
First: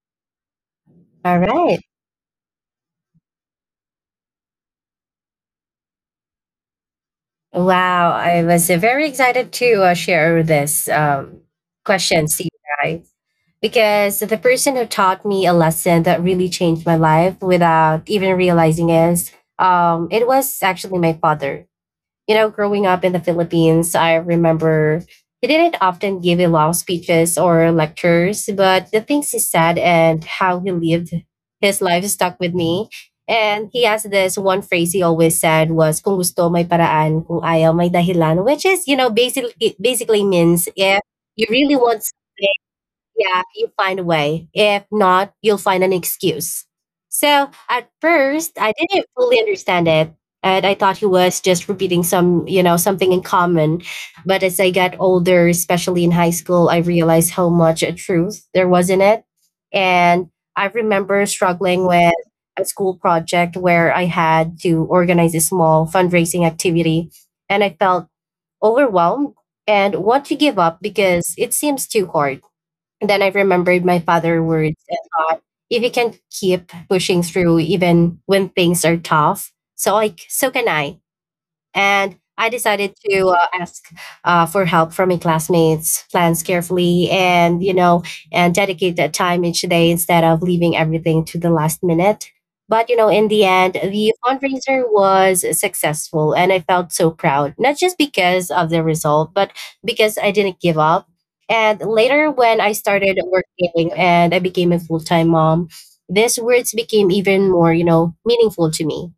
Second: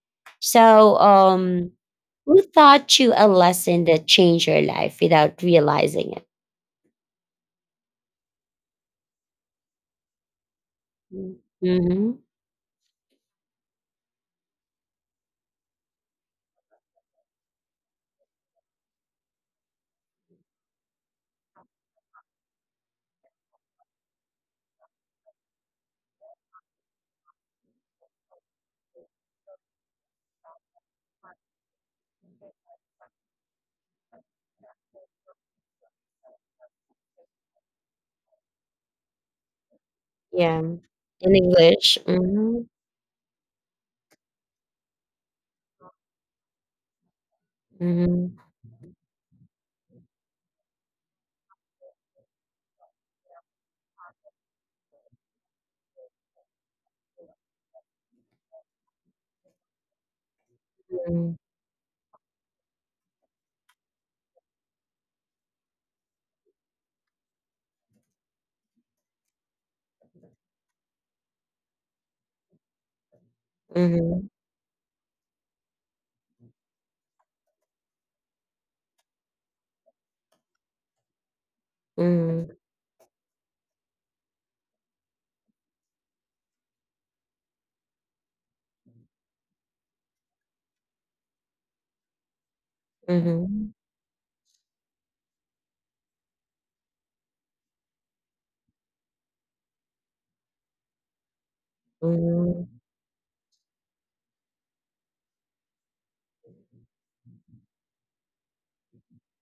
Speaker 1: So,
Speaker 2: All right.
Speaker 1: who taught you a lesson that changed your life without realizing it?
Speaker 2: Wow. I was very excited to share this
Speaker 1: Mm-hmm.
Speaker 2: question, to you guys, because the person who taught me a lesson that really changed my life without even realizing is it was actually my father. Growing up in the Philippines, I remember he didn't often give long speeches or lectures, but the things he said and how he lived his life stuck with me. And he has this one phrase he always said was "Kung gusto may paraan, kung ayaw may dahilan," which is basically
Speaker 1: Yeah,
Speaker 2: means if
Speaker 1: in
Speaker 2: you really
Speaker 1: English.
Speaker 2: want
Speaker 1: Mm-hmm.
Speaker 2: something, yeah, you find a way. If not, you'll find an excuse. So at
Speaker 1: Mm-hmm.
Speaker 2: first, I didn't fully understand it. And I thought he was just repeating some, something in common. But as I got older, especially in high school, I realized how much truth there was in it. And I remember struggling with a school project where I had to organize a small fundraising activity. And I felt overwhelmed and want to give up because it seems too hard. And then I remembered my
Speaker 1: Mm-hmm.
Speaker 2: father's words and thought, if you can keep pushing through even when things are tough, so can I. And I decided to ask for help from my classmates, plans carefully, and and dedicate that time each day instead of leaving everything to the last minute. But in the
Speaker 1: Mm-hmm.
Speaker 2: end, the fundraiser was successful, and I felt so proud. Not just because of the result, but because I didn't give up. And later,
Speaker 1: Mm-hmm.
Speaker 2: when I started working and I became a full time mom, these words became even more, meaningful to me.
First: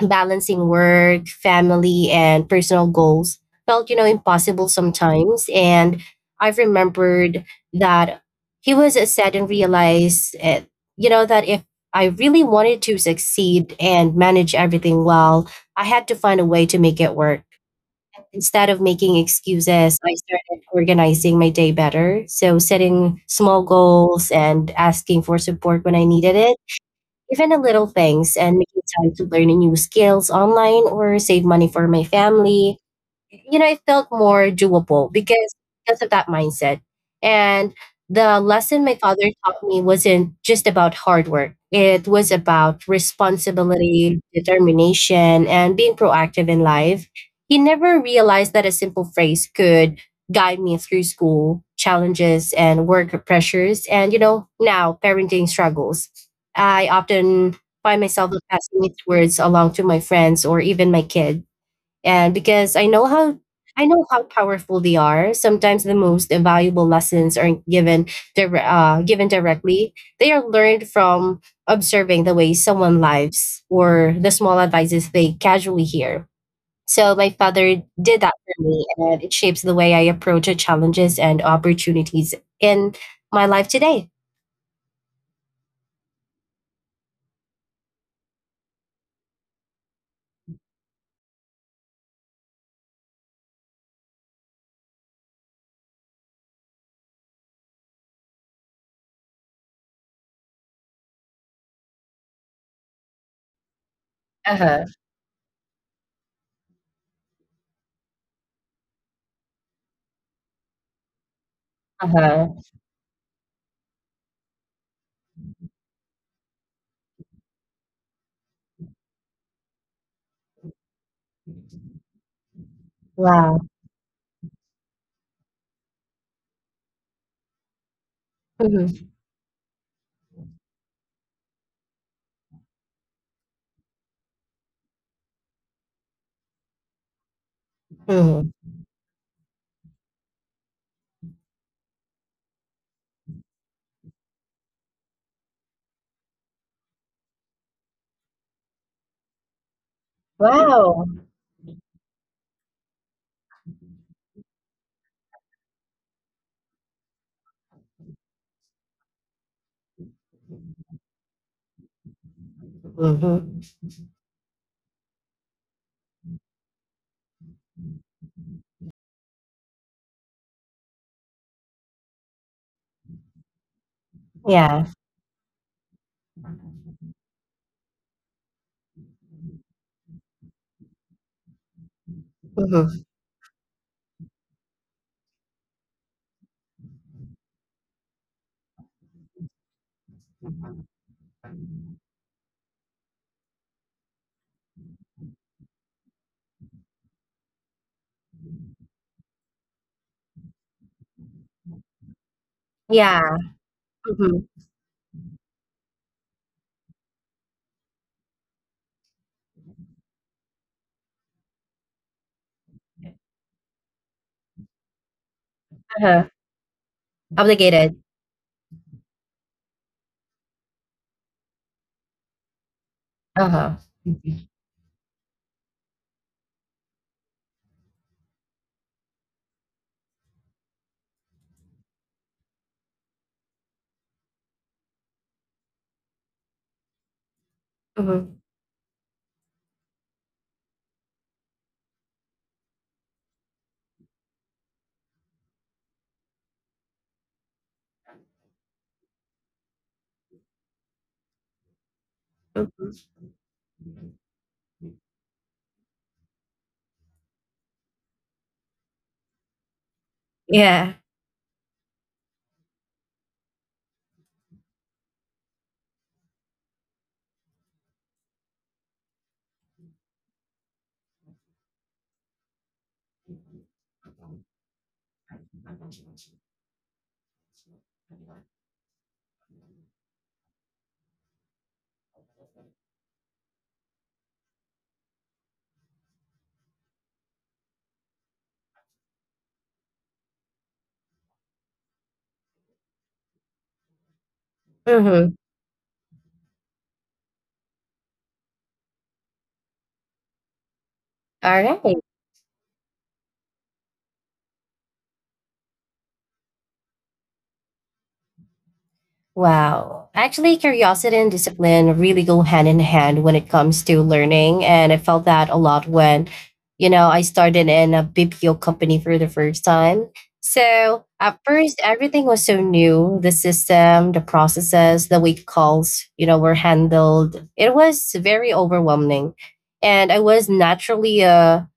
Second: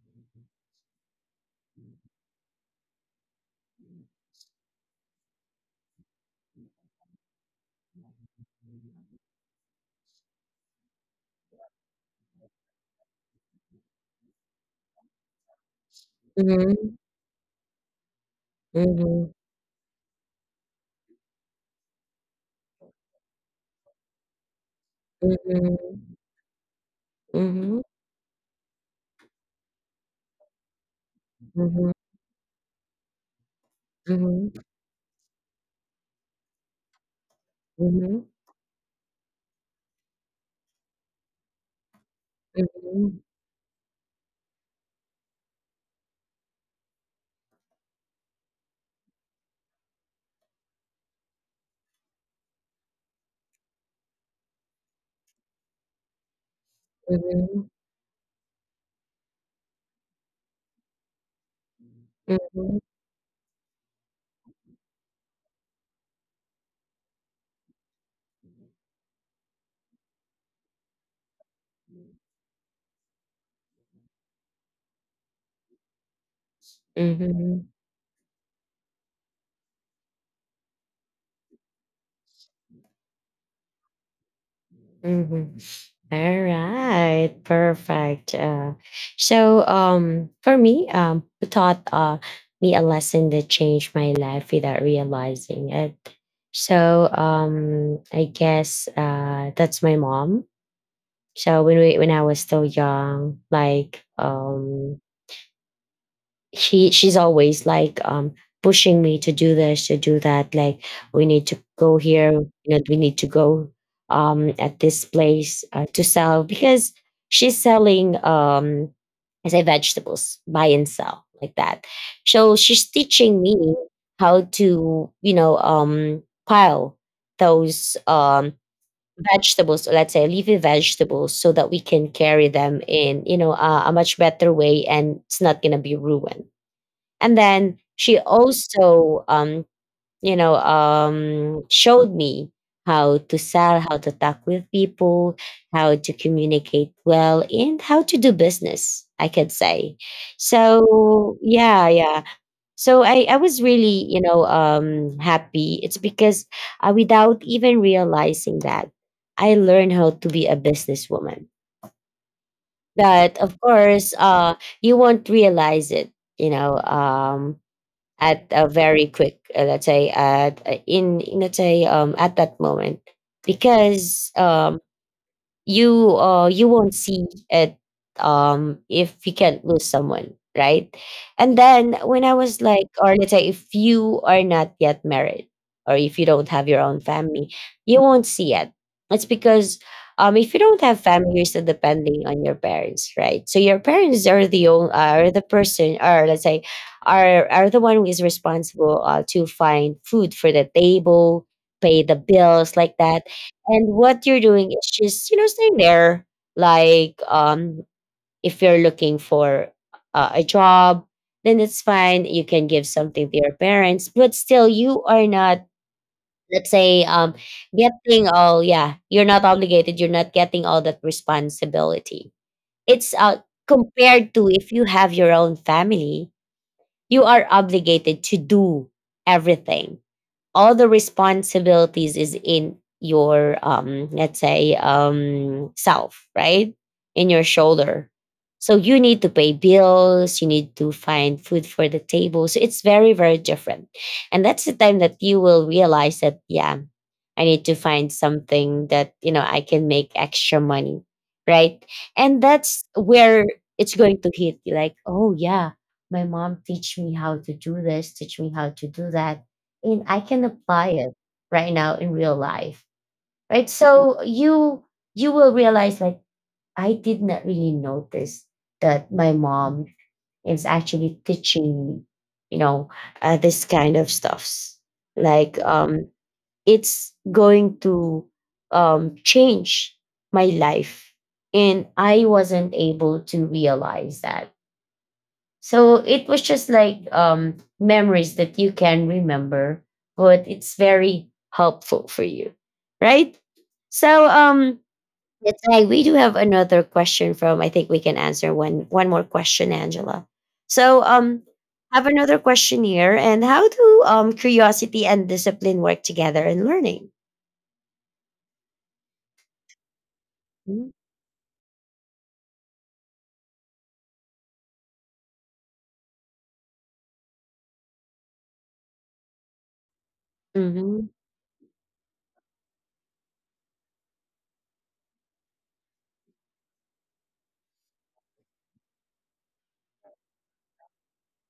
Speaker 2: Balancing work, family, and personal goals felt, impossible sometimes. And I've remembered that he was sad and realized, that if I really wanted to succeed and manage everything well, I had to find a way to make
Speaker 1: Mm-hmm.
Speaker 2: it work. Instead of making
Speaker 1: Mm-hmm.
Speaker 2: excuses, I started organizing my day better. So, setting small goals and asking for support when I
Speaker 1: Mm-hmm.
Speaker 2: needed it, even the little
Speaker 1: Mm-hmm.
Speaker 2: things, and making time to learn new skills online or save money for my
Speaker 1: Mm-hmm.
Speaker 2: family. It felt more
Speaker 1: Mm-hmm.
Speaker 2: doable because of that mindset. And
Speaker 1: Mm-hmm.
Speaker 2: the
Speaker 1: Mm-hmm.
Speaker 2: lesson my father taught me wasn't just about hard work. It was about
Speaker 1: Mm-hmm.
Speaker 2: responsibility, determination, and being proactive in life. He never realized that a simple phrase could guide me through school challenges and work pressures and now parenting struggles. I often
Speaker 1: Mm-hmm.
Speaker 2: find myself passing these words along to my friends or even my kids. And because
Speaker 1: Mm-hmm.
Speaker 2: I know how powerful they are, sometimes the most valuable lessons aren't given given directly. They are learned from observing the way someone lives or the small advices they casually hear. So my father
Speaker 1: Mhm.
Speaker 2: did that for me, and it shapes the way I approach the challenges and opportunities in my life today.
Speaker 1: Mhm. All right. Perfect. So for me, taught me a lesson that changed my life without realizing it. So I guess that's my mom. So when I was still young, like
Speaker 2: Uh huh.
Speaker 1: he she's always like pushing me to do this, to do that, like we need to
Speaker 2: Uh
Speaker 1: go
Speaker 2: huh.
Speaker 1: here, you know, we need to go at this place to sell because she's selling I say vegetables, buy and sell like that. So she's teaching
Speaker 2: Wow.
Speaker 1: me how to, you know, pile those
Speaker 2: Mm-hmm.
Speaker 1: vegetables, or let's say leafy vegetables, so that we can carry them in, you know, a much better way and it's not going to be ruined. And then she
Speaker 2: Mm-hmm.
Speaker 1: also, you know, showed me how to sell, how to talk with people, how to communicate well, and how to do business, I could say.
Speaker 2: Wow.
Speaker 1: So, yeah, yeah. So I was really, you know, happy. It's because without even realizing that, I learned how to be a businesswoman.
Speaker 2: Mm-hmm.
Speaker 1: But of course, you won't realize it, you know, at a very quick, let's say at let's say at that moment, because
Speaker 2: Yeah.
Speaker 1: you won't see it, if you can't lose someone, right? And then when I was
Speaker 2: Mm-hmm.
Speaker 1: like, or let's say, if you are not yet married or if you don't have your own family, you won't see it. It's because if you don't have family, you're still depending on your parents, right? So your parents are the person or let's say, are the one who is responsible to find food for the table, pay the bills
Speaker 2: Yeah.
Speaker 1: like that. And
Speaker 2: Mm-hmm.
Speaker 1: what you're doing is just, you know, staying there. Like, if you're looking for a job, then it's fine. You can give something to your parents, but still, you are not,
Speaker 2: Uh-huh.
Speaker 1: let's say,
Speaker 2: Obligated.
Speaker 1: getting all, yeah, you're not obligated. You're not getting all that responsibility. It's
Speaker 2: Uh-huh. Mhm.
Speaker 1: compared to if you have your own family, you are obligated to do everything. All the responsibilities is in your, let's say, self, right, in your shoulder.
Speaker 2: Mhm.
Speaker 1: So you need to pay bills, you need to find food for the table, so it's very, very different. And that's the time that you will realize that, yeah, I need to find something that, you know, I can make extra money, right? And that's where it's going to hit you, like, oh yeah, my mom teach me how to do this, teach me how to do that, and I can
Speaker 2: Yeah.
Speaker 1: apply it right now in real life. Right. So you will realize like, I did not really notice that my mom is actually teaching me, you know, this kind of stuffs. Like, it's going to change my life. And I wasn't able to realize that, so it was just like, memories that you can remember, but it's very helpful for you, right? So
Speaker 2: Mhm.
Speaker 1: that's why we do have another question from. I think we can answer one more question, Angela. So
Speaker 2: All right.
Speaker 1: have another question here, and how do curiosity and discipline work together in learning?
Speaker 2: Wow. Actually, curiosity
Speaker 1: Mm-hmm.
Speaker 2: and discipline really go hand in hand when it comes to learning. And I felt that a lot when, I started in a BPO company for the first time. So at
Speaker 1: Mm-hmm.
Speaker 2: first, everything was so new: the system, the processes, the way calls, were handled. It was very overwhelming. And I was naturally a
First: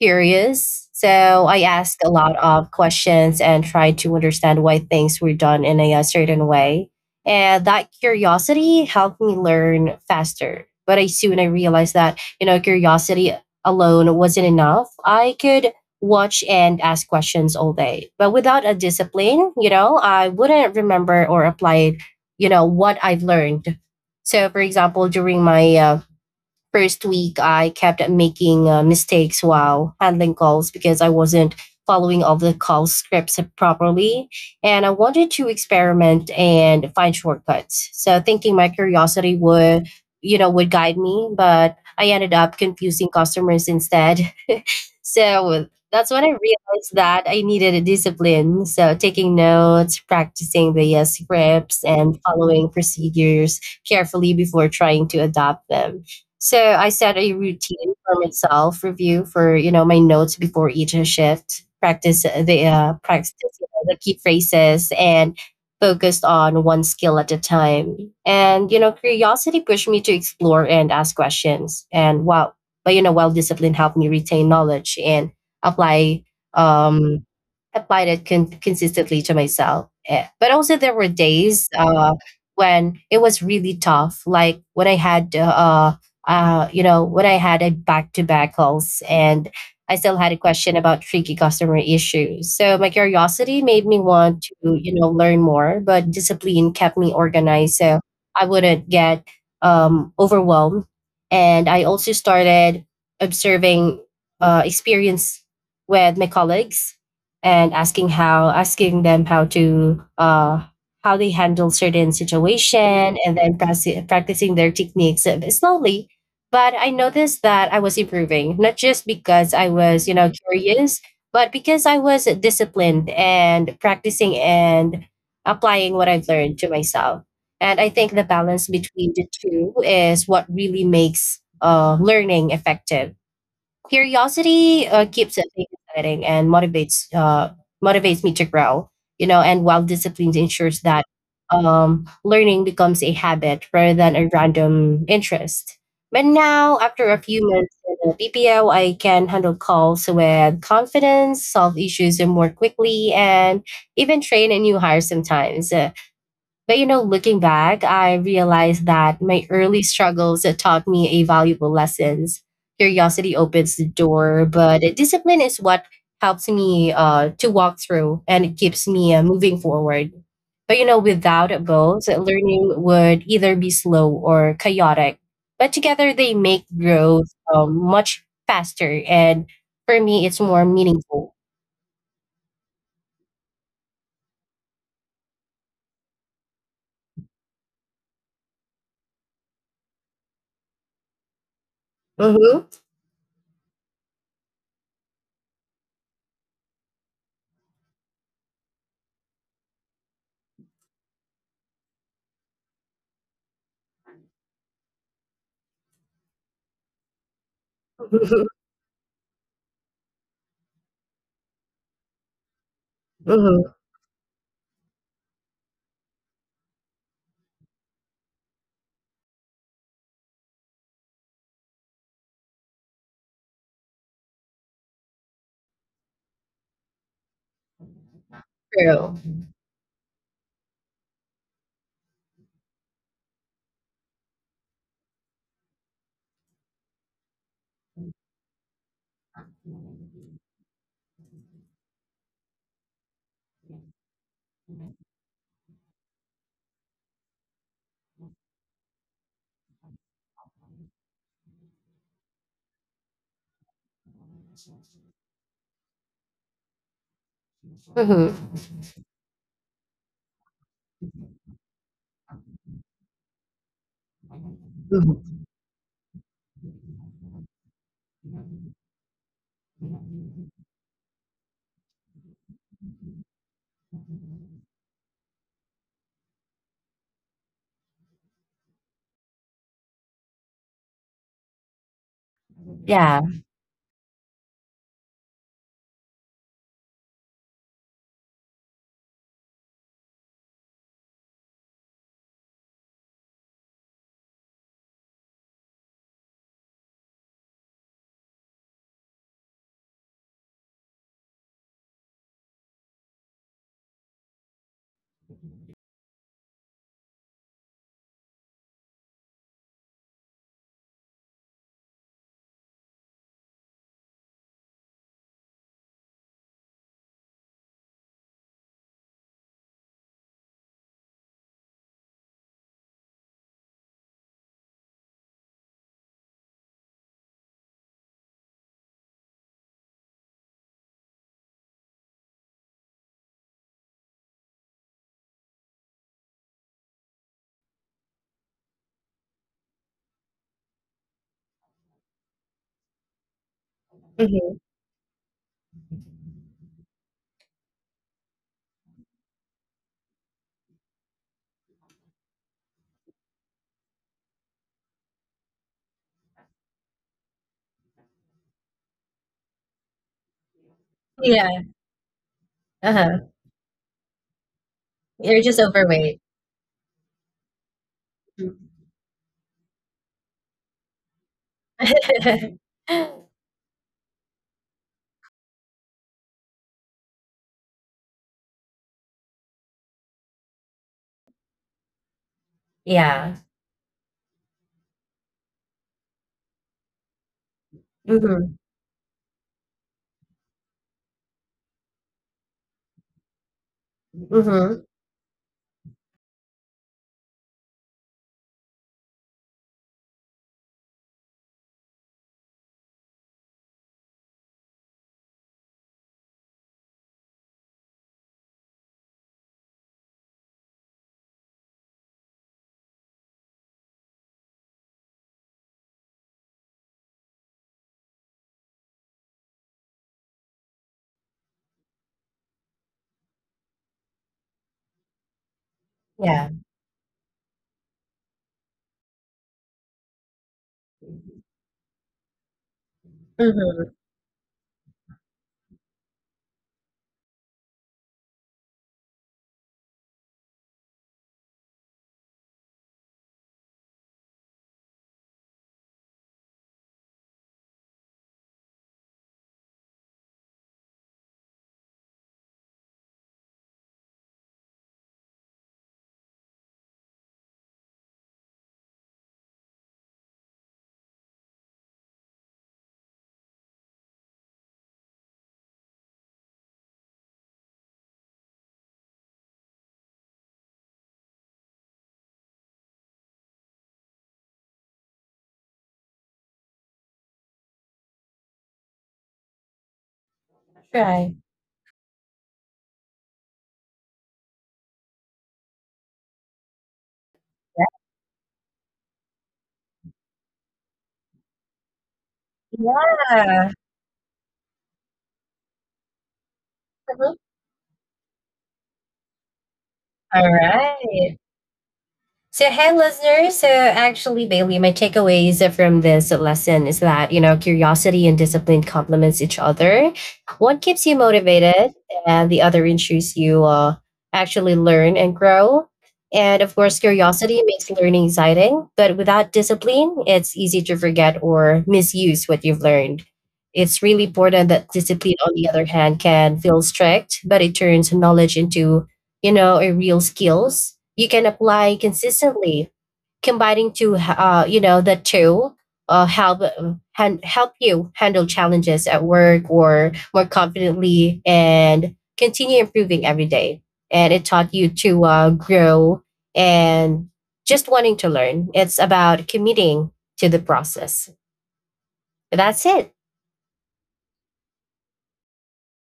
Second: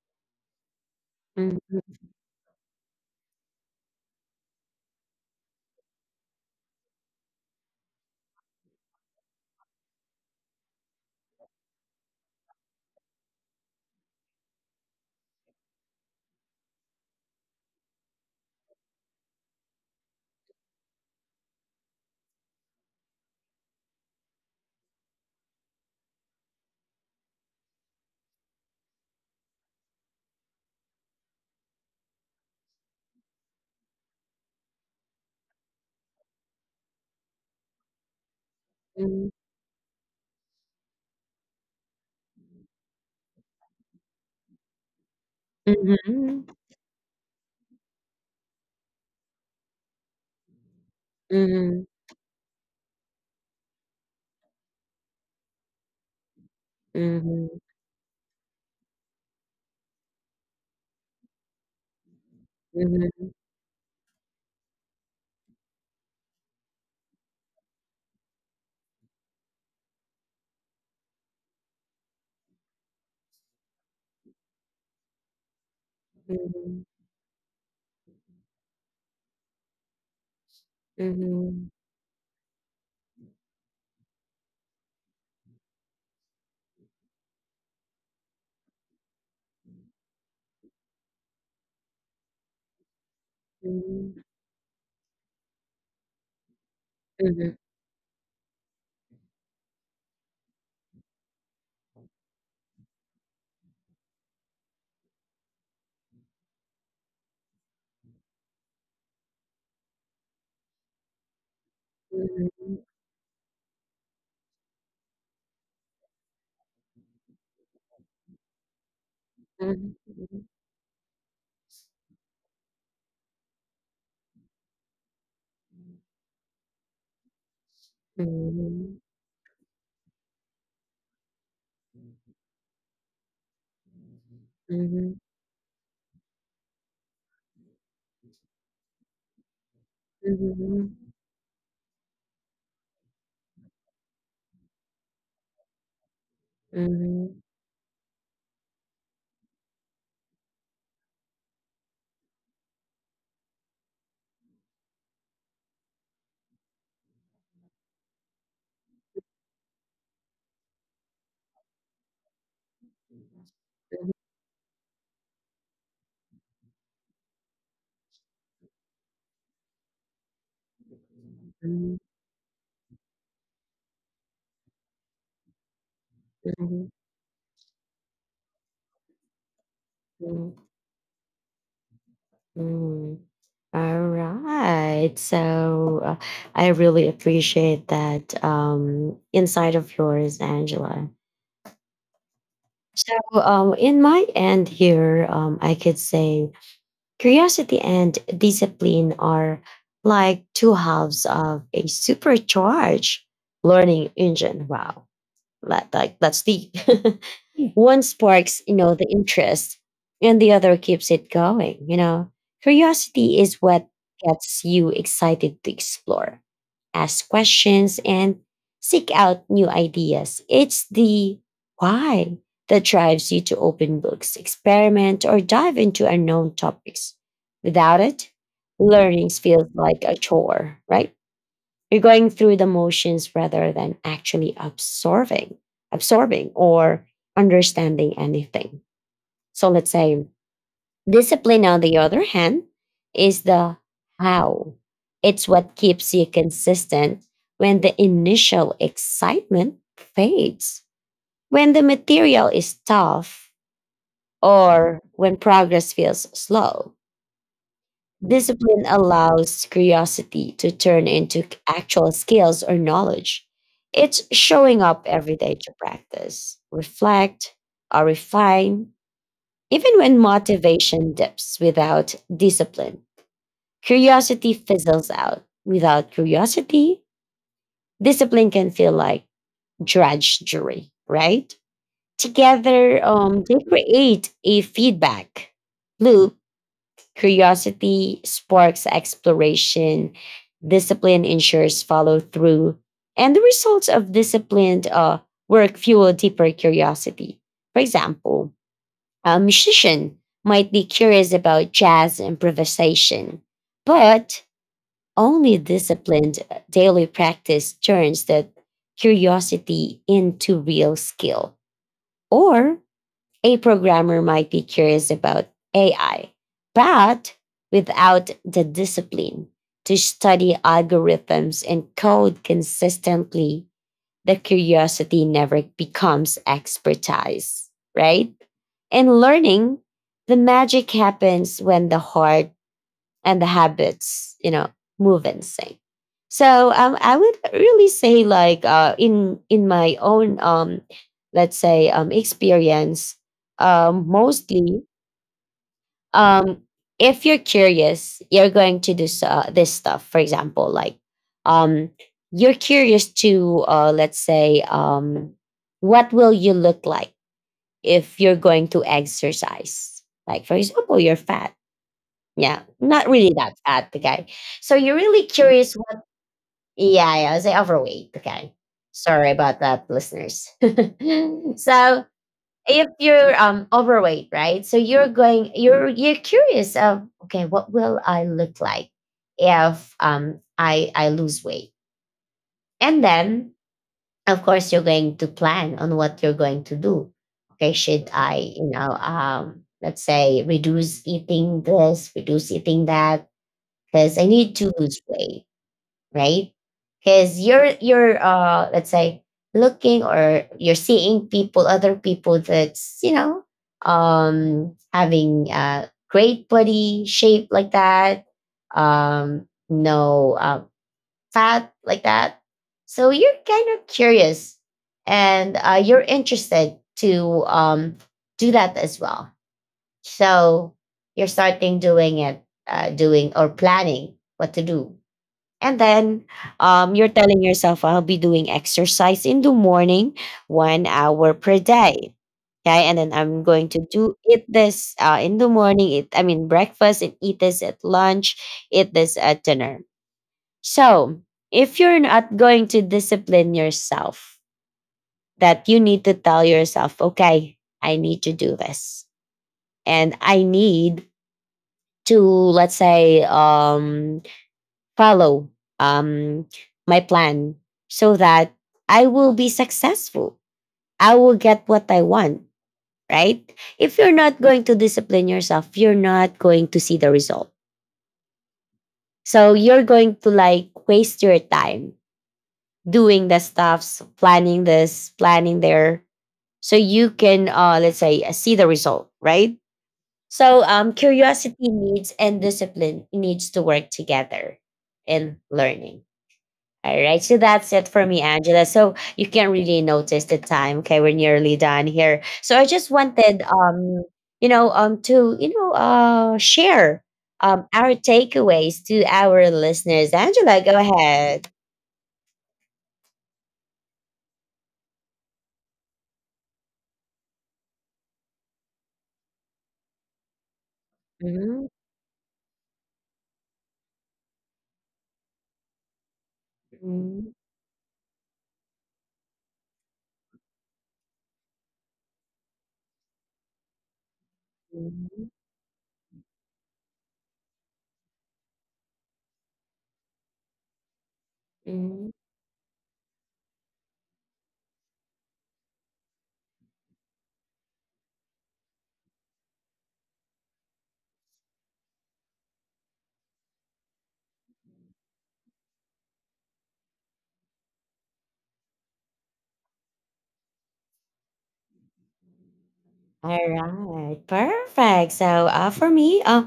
Speaker 2: curious. So I asked a lot of questions and tried to understand why things were done in a, certain way. And that curiosity helped me learn faster. But I realized that, curiosity alone wasn't enough. I could watch and ask questions all day. But without a discipline, I wouldn't remember or apply, what I've learned. So for example, during my first week I kept making mistakes while handling calls because I wasn't following all the call scripts properly. And I wanted to experiment and find shortcuts. So thinking my
Speaker 1: Mm-hmm.
Speaker 2: curiosity would, guide me, but I ended up confusing customers instead. so that's when I
Speaker 1: Mm-hmm.
Speaker 2: realized that I needed a discipline. So taking notes, practicing the
Speaker 1: Mm-hmm.
Speaker 2: scripts, and following procedures carefully before trying to adopt them. So I set a routine for myself, review for my notes before each shift,
Speaker 1: Mm-hmm.
Speaker 2: practice the key phrases, and focused on one skill at a time. And curiosity pushed me to explore and ask questions. And while discipline helped me retain knowledge and apply um applied it consistently to myself. But also there were
Speaker 1: Mm-hmm.
Speaker 2: days when it was really tough, like when I had a back to back calls and I still had a question about tricky customer issues. So my curiosity made
Speaker 1: Mm-hmm.
Speaker 2: me want to, learn more, but discipline kept me
Speaker 1: Mhm,
Speaker 2: organized so I wouldn't get overwhelmed. And I also started observing experience with my colleagues and asking them how to how they handle certain
Speaker 1: mhm,
Speaker 2: situation, and then practicing their techniques slowly. But I noticed that I was improving, not just because I
Speaker 1: mhm,
Speaker 2: was, curious, but because I was disciplined and practicing and applying what I've learned to myself. And I
Speaker 1: mhm,
Speaker 2: think the balance
Speaker 1: mhm,
Speaker 2: between the two is what really makes learning effective. Curiosity
Speaker 1: mhm,
Speaker 2: uh, keeps it exciting and motivates me to grow. And while
Speaker 1: mhm,
Speaker 2: discipline ensures
Speaker 1: mhm,
Speaker 2: that learning becomes a habit rather than a random interest. But now, after a few months in the BPO, I can handle calls with confidence, solve issues more quickly, and even train a new hire sometimes. But looking back, I realized that my early struggles taught me a valuable lessons. Curiosity opens the door, but discipline is what helps me to walk through and it keeps me moving forward. But without it
Speaker 1: mhm,
Speaker 2: both, learning would either be slow or chaotic. But together, they
Speaker 1: mhm,
Speaker 2: make growth much faster, and for
Speaker 1: mhm.
Speaker 2: me, it's more meaningful.
Speaker 1: All right. So I really appreciate that insight of yours, Angela.
Speaker 2: Mm-hmm.
Speaker 1: So, in my end here, I could say curiosity and discipline are like two halves of a supercharged learning engine. Wow. Like that's deep. One sparks, you know, the interest, and the other keeps it going. You know, curiosity is what
Speaker 2: Mm-hmm.
Speaker 1: gets you excited to explore, ask questions, and seek out new ideas. It's the why that drives you to open books, experiment, or dive into unknown topics. Without it, learning
Speaker 2: True.
Speaker 1: feels like a chore, right? You're going through the motions rather than actually absorbing or understanding anything. So let's say discipline, on the other hand, is the how. It's what keeps you consistent when the initial excitement fades, when the material is tough, or when progress feels slow. Discipline
Speaker 2: Mm-hmm.
Speaker 1: allows curiosity to turn into actual skills or knowledge. It's showing up every day to practice, reflect, or refine. Even when motivation dips without discipline, curiosity fizzles out. Without curiosity, discipline can feel like drudgery, right? Together,
Speaker 2: Yeah.
Speaker 1: they create a feedback loop. Curiosity sparks exploration, discipline ensures follow through, and the results of disciplined work fuel deeper curiosity. For example, a musician might be curious about jazz improvisation, but only disciplined daily practice turns that curiosity into real skill. Or a programmer might be curious about AI, but without the discipline to study algorithms and code consistently, the curiosity never becomes expertise, right? And learning, the magic happens when the heart and the habits, you know, move in sync. So I would really say, in my own, let's say, experience, mostly, um, if you're curious, you're going to do this stuff. For example, um, you're curious to, let's say, what will you look like if you're going to exercise? Like for example, you're
Speaker 2: Yeah,
Speaker 1: fat, yeah, not
Speaker 2: uh-huh.
Speaker 1: really that fat. Okay. So you're really
Speaker 2: You're just
Speaker 1: curious what,
Speaker 2: overweight.
Speaker 1: yeah, yeah, I say overweight. Okay. Sorry about that, listeners. So if you're overweight, right? So you're going, you're curious of, okay, what will I look like if I lose weight? And
Speaker 2: Yeah.
Speaker 1: then of course you're going to plan on what you're going to do. Okay, should
Speaker 2: Mhm.
Speaker 1: I, you know, let's say reduce eating this, reduce eating that because I need to
Speaker 2: Mhm.
Speaker 1: lose weight, right? Because you're let's say looking or you're seeing people, other people that's, you know, having a great body shape like that, no fat like that. So you're kind of curious and you're interested to do that as well. So you're starting doing it, doing or planning what to do, and then
Speaker 2: Yeah.
Speaker 1: you're telling yourself, I'll be doing exercise in the morning, 1 hour per day. Okay. And then I'm going to
Speaker 2: Mhm.
Speaker 1: do, eat this in the morning, eat, I mean, breakfast, and eat this at lunch, eat this at dinner. So if you're not going to discipline yourself, that you need to tell yourself, okay, I need to do this. And I need to, let's say, follow um, my plan so that I will be successful. I will get what I want, right? If you're not going to discipline yourself, you're not going to see the result. So you're going to like waste your time doing the stuffs, planning this, planning there, so you can, let's say, see the result, right? So
Speaker 2: Try.
Speaker 1: curiosity needs and discipline needs to work together in learning. All right, so that's it
Speaker 2: Yeah.
Speaker 1: for me, Angela. So you can really notice the time. Okay, we're nearly done here. So I just wanted,
Speaker 2: Yeah.
Speaker 1: you know, to, you know, share
Speaker 2: Mhm.
Speaker 1: our takeaways to our listeners. Angela, go ahead.
Speaker 2: Alright. So, hey, listeners. So, actually, Bailey, my takeaways from this lesson is that, curiosity and discipline complements each other. One keeps you
Speaker 1: Mhm,
Speaker 2: motivated, and the other ensures you actually learn and grow. And of course,
Speaker 1: mhm,
Speaker 2: curiosity makes learning exciting, but without discipline, it's easy to forget or misuse what you've learned. It's really important that
Speaker 1: mhm,
Speaker 2: discipline, on the other hand, can feel strict, but it turns knowledge into, a real skills you can
Speaker 1: mhm.
Speaker 2: apply consistently, combining to the two uh, help help you handle challenges at work or more confidently and continue improving every day, and it taught you to grow and just wanting to learn. It's about committing to the process. That's
Speaker 1: All
Speaker 2: it.
Speaker 1: right, perfect. So for me, uh,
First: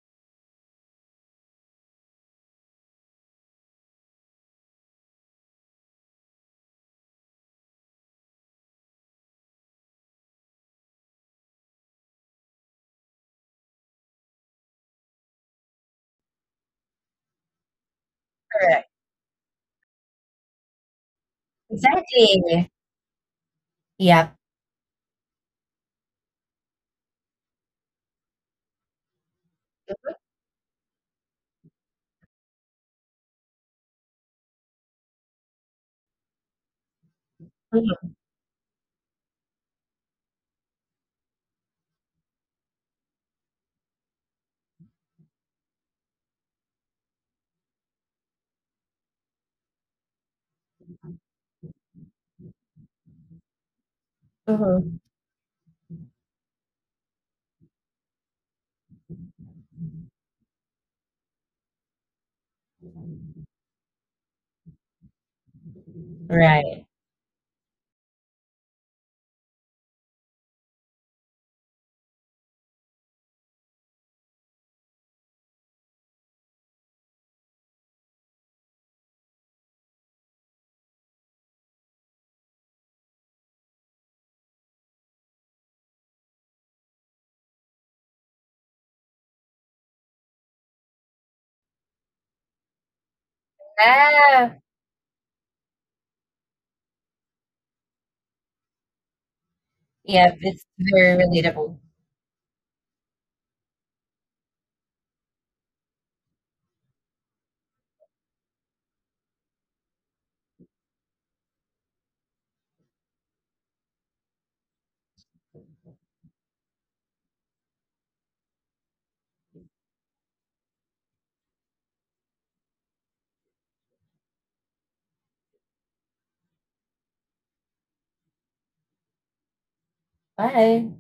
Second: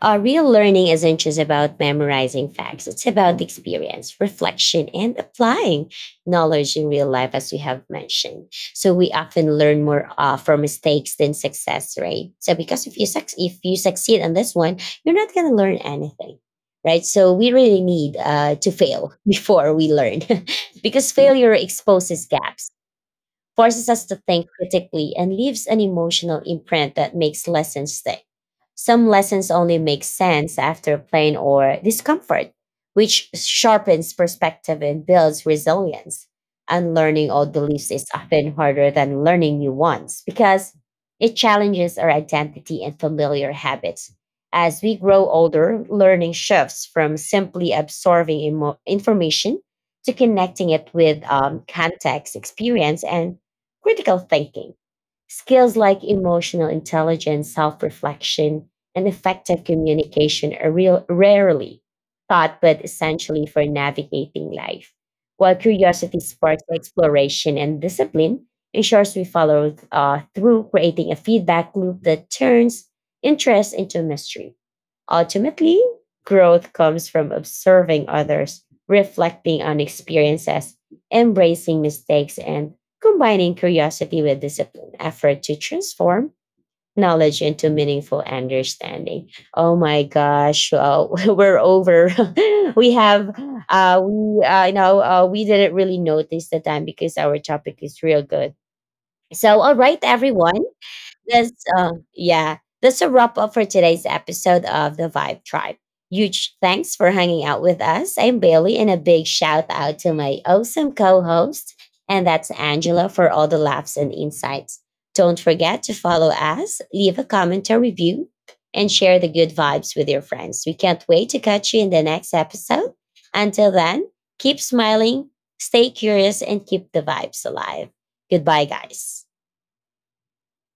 Speaker 1: uh, real learning isn't just about memorizing facts. It's about the experience, reflection, and applying knowledge in real life, as we have mentioned. So we often learn more from mistakes than success, right? So because if you succeed on this one, you're not gonna learn anything, right? So we really need to
Speaker 2: Correct.
Speaker 1: fail before we learn, because failure exposes
Speaker 2: Exactly.
Speaker 1: gaps, forces us to
Speaker 2: Yep.
Speaker 1: think critically, and leaves an emotional imprint that makes lessons stick. Some lessons only make sense after pain or discomfort, which sharpens perspective and builds resilience. Unlearning old beliefs
Speaker 2: Mhm.
Speaker 1: is often harder than learning new ones because it challenges our identity and familiar habits. As we grow older, learning shifts from simply absorbing information to connecting it with context, experience, and critical thinking.
Speaker 2: Mhm.
Speaker 1: Skills like emotional intelligence, self reflection, and effective communication are real, rarely taught but essentially for navigating life. While curiosity
Speaker 2: Right.
Speaker 1: sparks exploration and discipline ensures we follow through, creating a feedback loop that turns interest into mystery. Ultimately, growth comes from observing others, reflecting on experiences, embracing mistakes, and combining curiosity with disciplined effort to transform knowledge into meaningful understanding. Oh my gosh, we're over. We have,
Speaker 2: Ah,
Speaker 1: you know, we didn't really notice the time because our topic is real good. So, all right,
Speaker 2: yep. It's
Speaker 1: everyone.
Speaker 2: very relatable.
Speaker 1: That's yeah. That's a wrap up for today's episode of the Vibe Tribe. Huge thanks for hanging out with us. I'm Bailey, and a big shout out to my awesome co-host, and that's Angela, for all the laughs and insights. Don't forget to follow us, leave a comment or review, and share the good vibes with your friends. We can't wait to catch you in the next episode. Until then, keep smiling, stay curious, and keep the vibes alive. Goodbye, guys.
Speaker 2: Bye.